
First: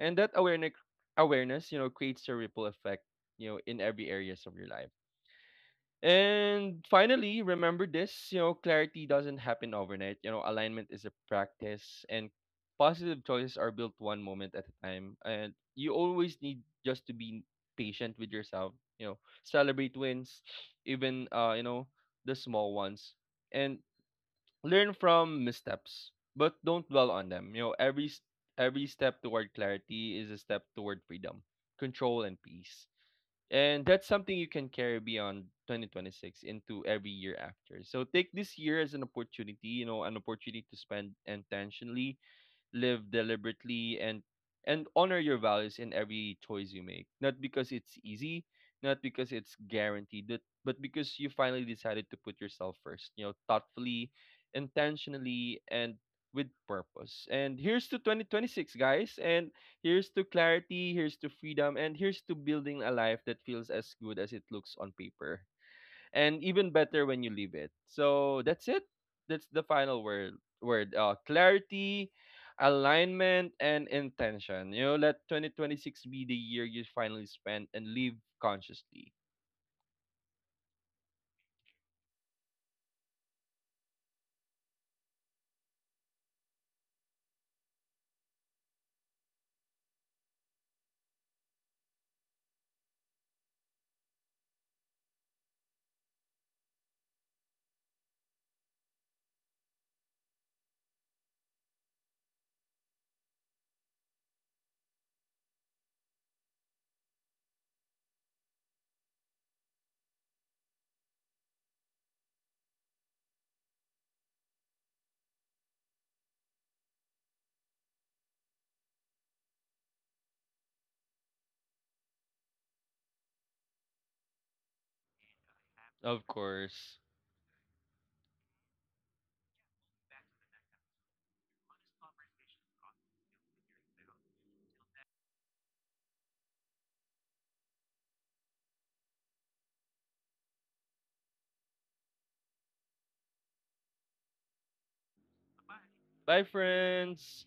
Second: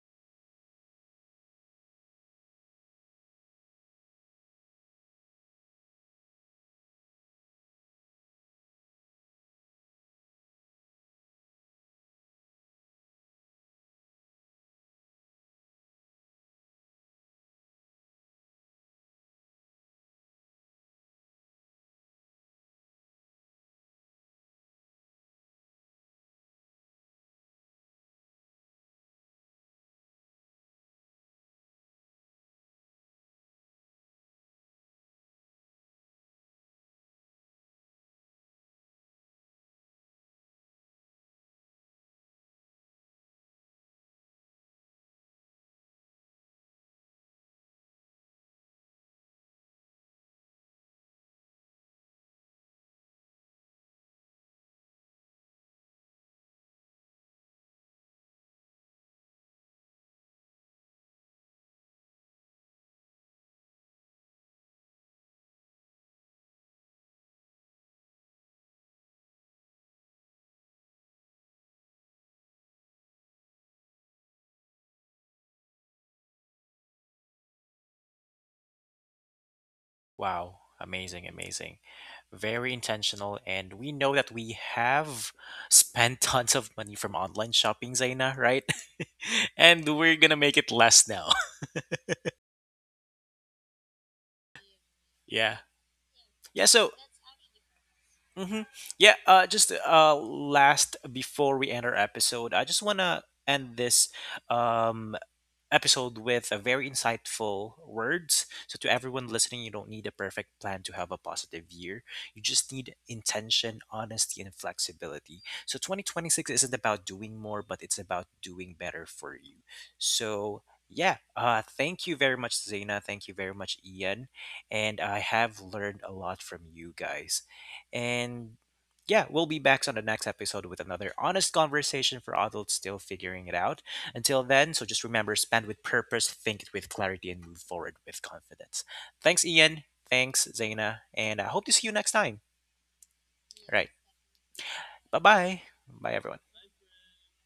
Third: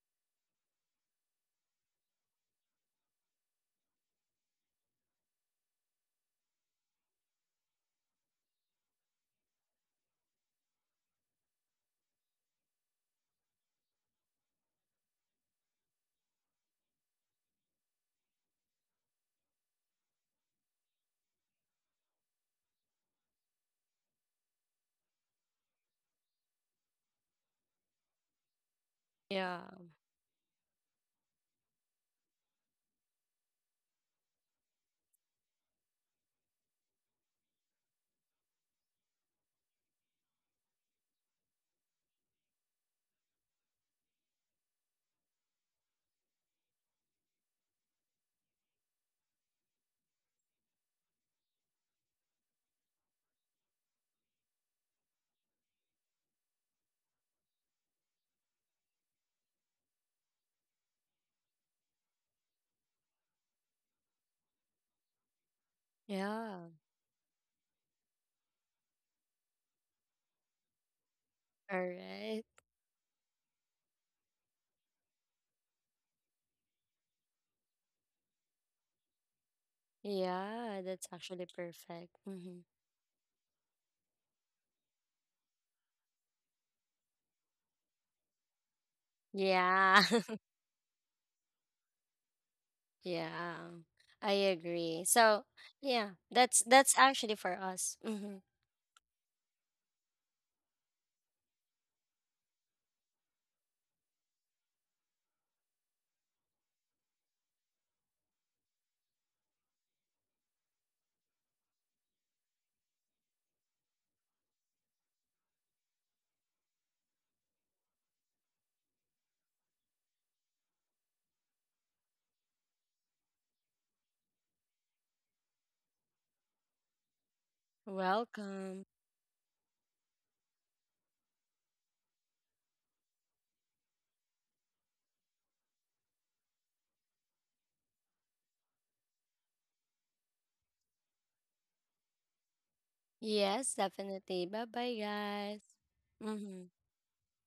S1: and that awareness, you know, creates a ripple effect, you know, in every areas of your life. And finally, remember this, you know, clarity doesn't happen overnight. You know, alignment is a practice and positive choices are built one moment at a time. And you always need just to be patient with yourself, you know, celebrate wins, even you know, the small ones. And learn from missteps, but don't dwell on them. You know, every step toward
S2: Yeah.
S1: clarity is a step toward freedom, control and peace. And that's something you can carry beyond 2026 into every year after. So take this year as an opportunity, you know, an opportunity to spend intentionally, live deliberately, and honor your values in every choice you make, not because it's easy, not because it's guaranteed, but because you finally decided to put yourself first, you know, thoughtfully, intentionally, and with purpose. And here's to 2026, guys, and here's to clarity, here's to freedom, and here's to building a life that feels as good as it looks on paper and
S2: Yeah.
S1: even better when you leave it. So that's it. That's the final word. Word,
S2: All
S1: clarity,
S2: right.
S1: alignment, and intention. You know, let 2026 be the year you finally spend and live consciously.
S3: Wow,
S2: Yeah, that's
S3: amazing,
S2: actually
S3: amazing.
S2: perfect. Mm-hmm.
S3: Very intentional. And we know that we have spent tons of money from online shopping, Zaina, right? And
S2: Yeah.
S3: we're gonna make it less now.
S2: yeah. I agree. So,
S3: yeah.
S2: yeah,
S3: Yeah, so
S2: that's actually for us. Mm-hmm.
S3: hmm yeah, just last before we end our episode, I just wanna end this um episode with very insightful words. So, to everyone listening, you don't need a perfect plan to have a positive year. You just need intention, honesty, and flexibility. So, 2026 isn't about doing more, but it's about doing better for you. So, yeah, thank you very much, Zaina. Thank you very much, Ian. And I have learned a
S1: Of
S3: lot from you
S1: course.
S3: guys. And
S2: Welcome.
S3: yeah, we'll be back on the next episode with another honest conversation for adults still figuring it out. Until then, just remember, spend with purpose, think with clarity, and move forward with confidence. Thanks, Ian. Thanks, Zaina. And I hope to see you next time. All
S2: Yes,
S3: right.
S2: definitely. Bye-bye,
S3: Bye
S2: guys.
S3: bye. Bye,
S1: Bye,
S3: everyone.
S2: Mm-hmm.
S1: friends.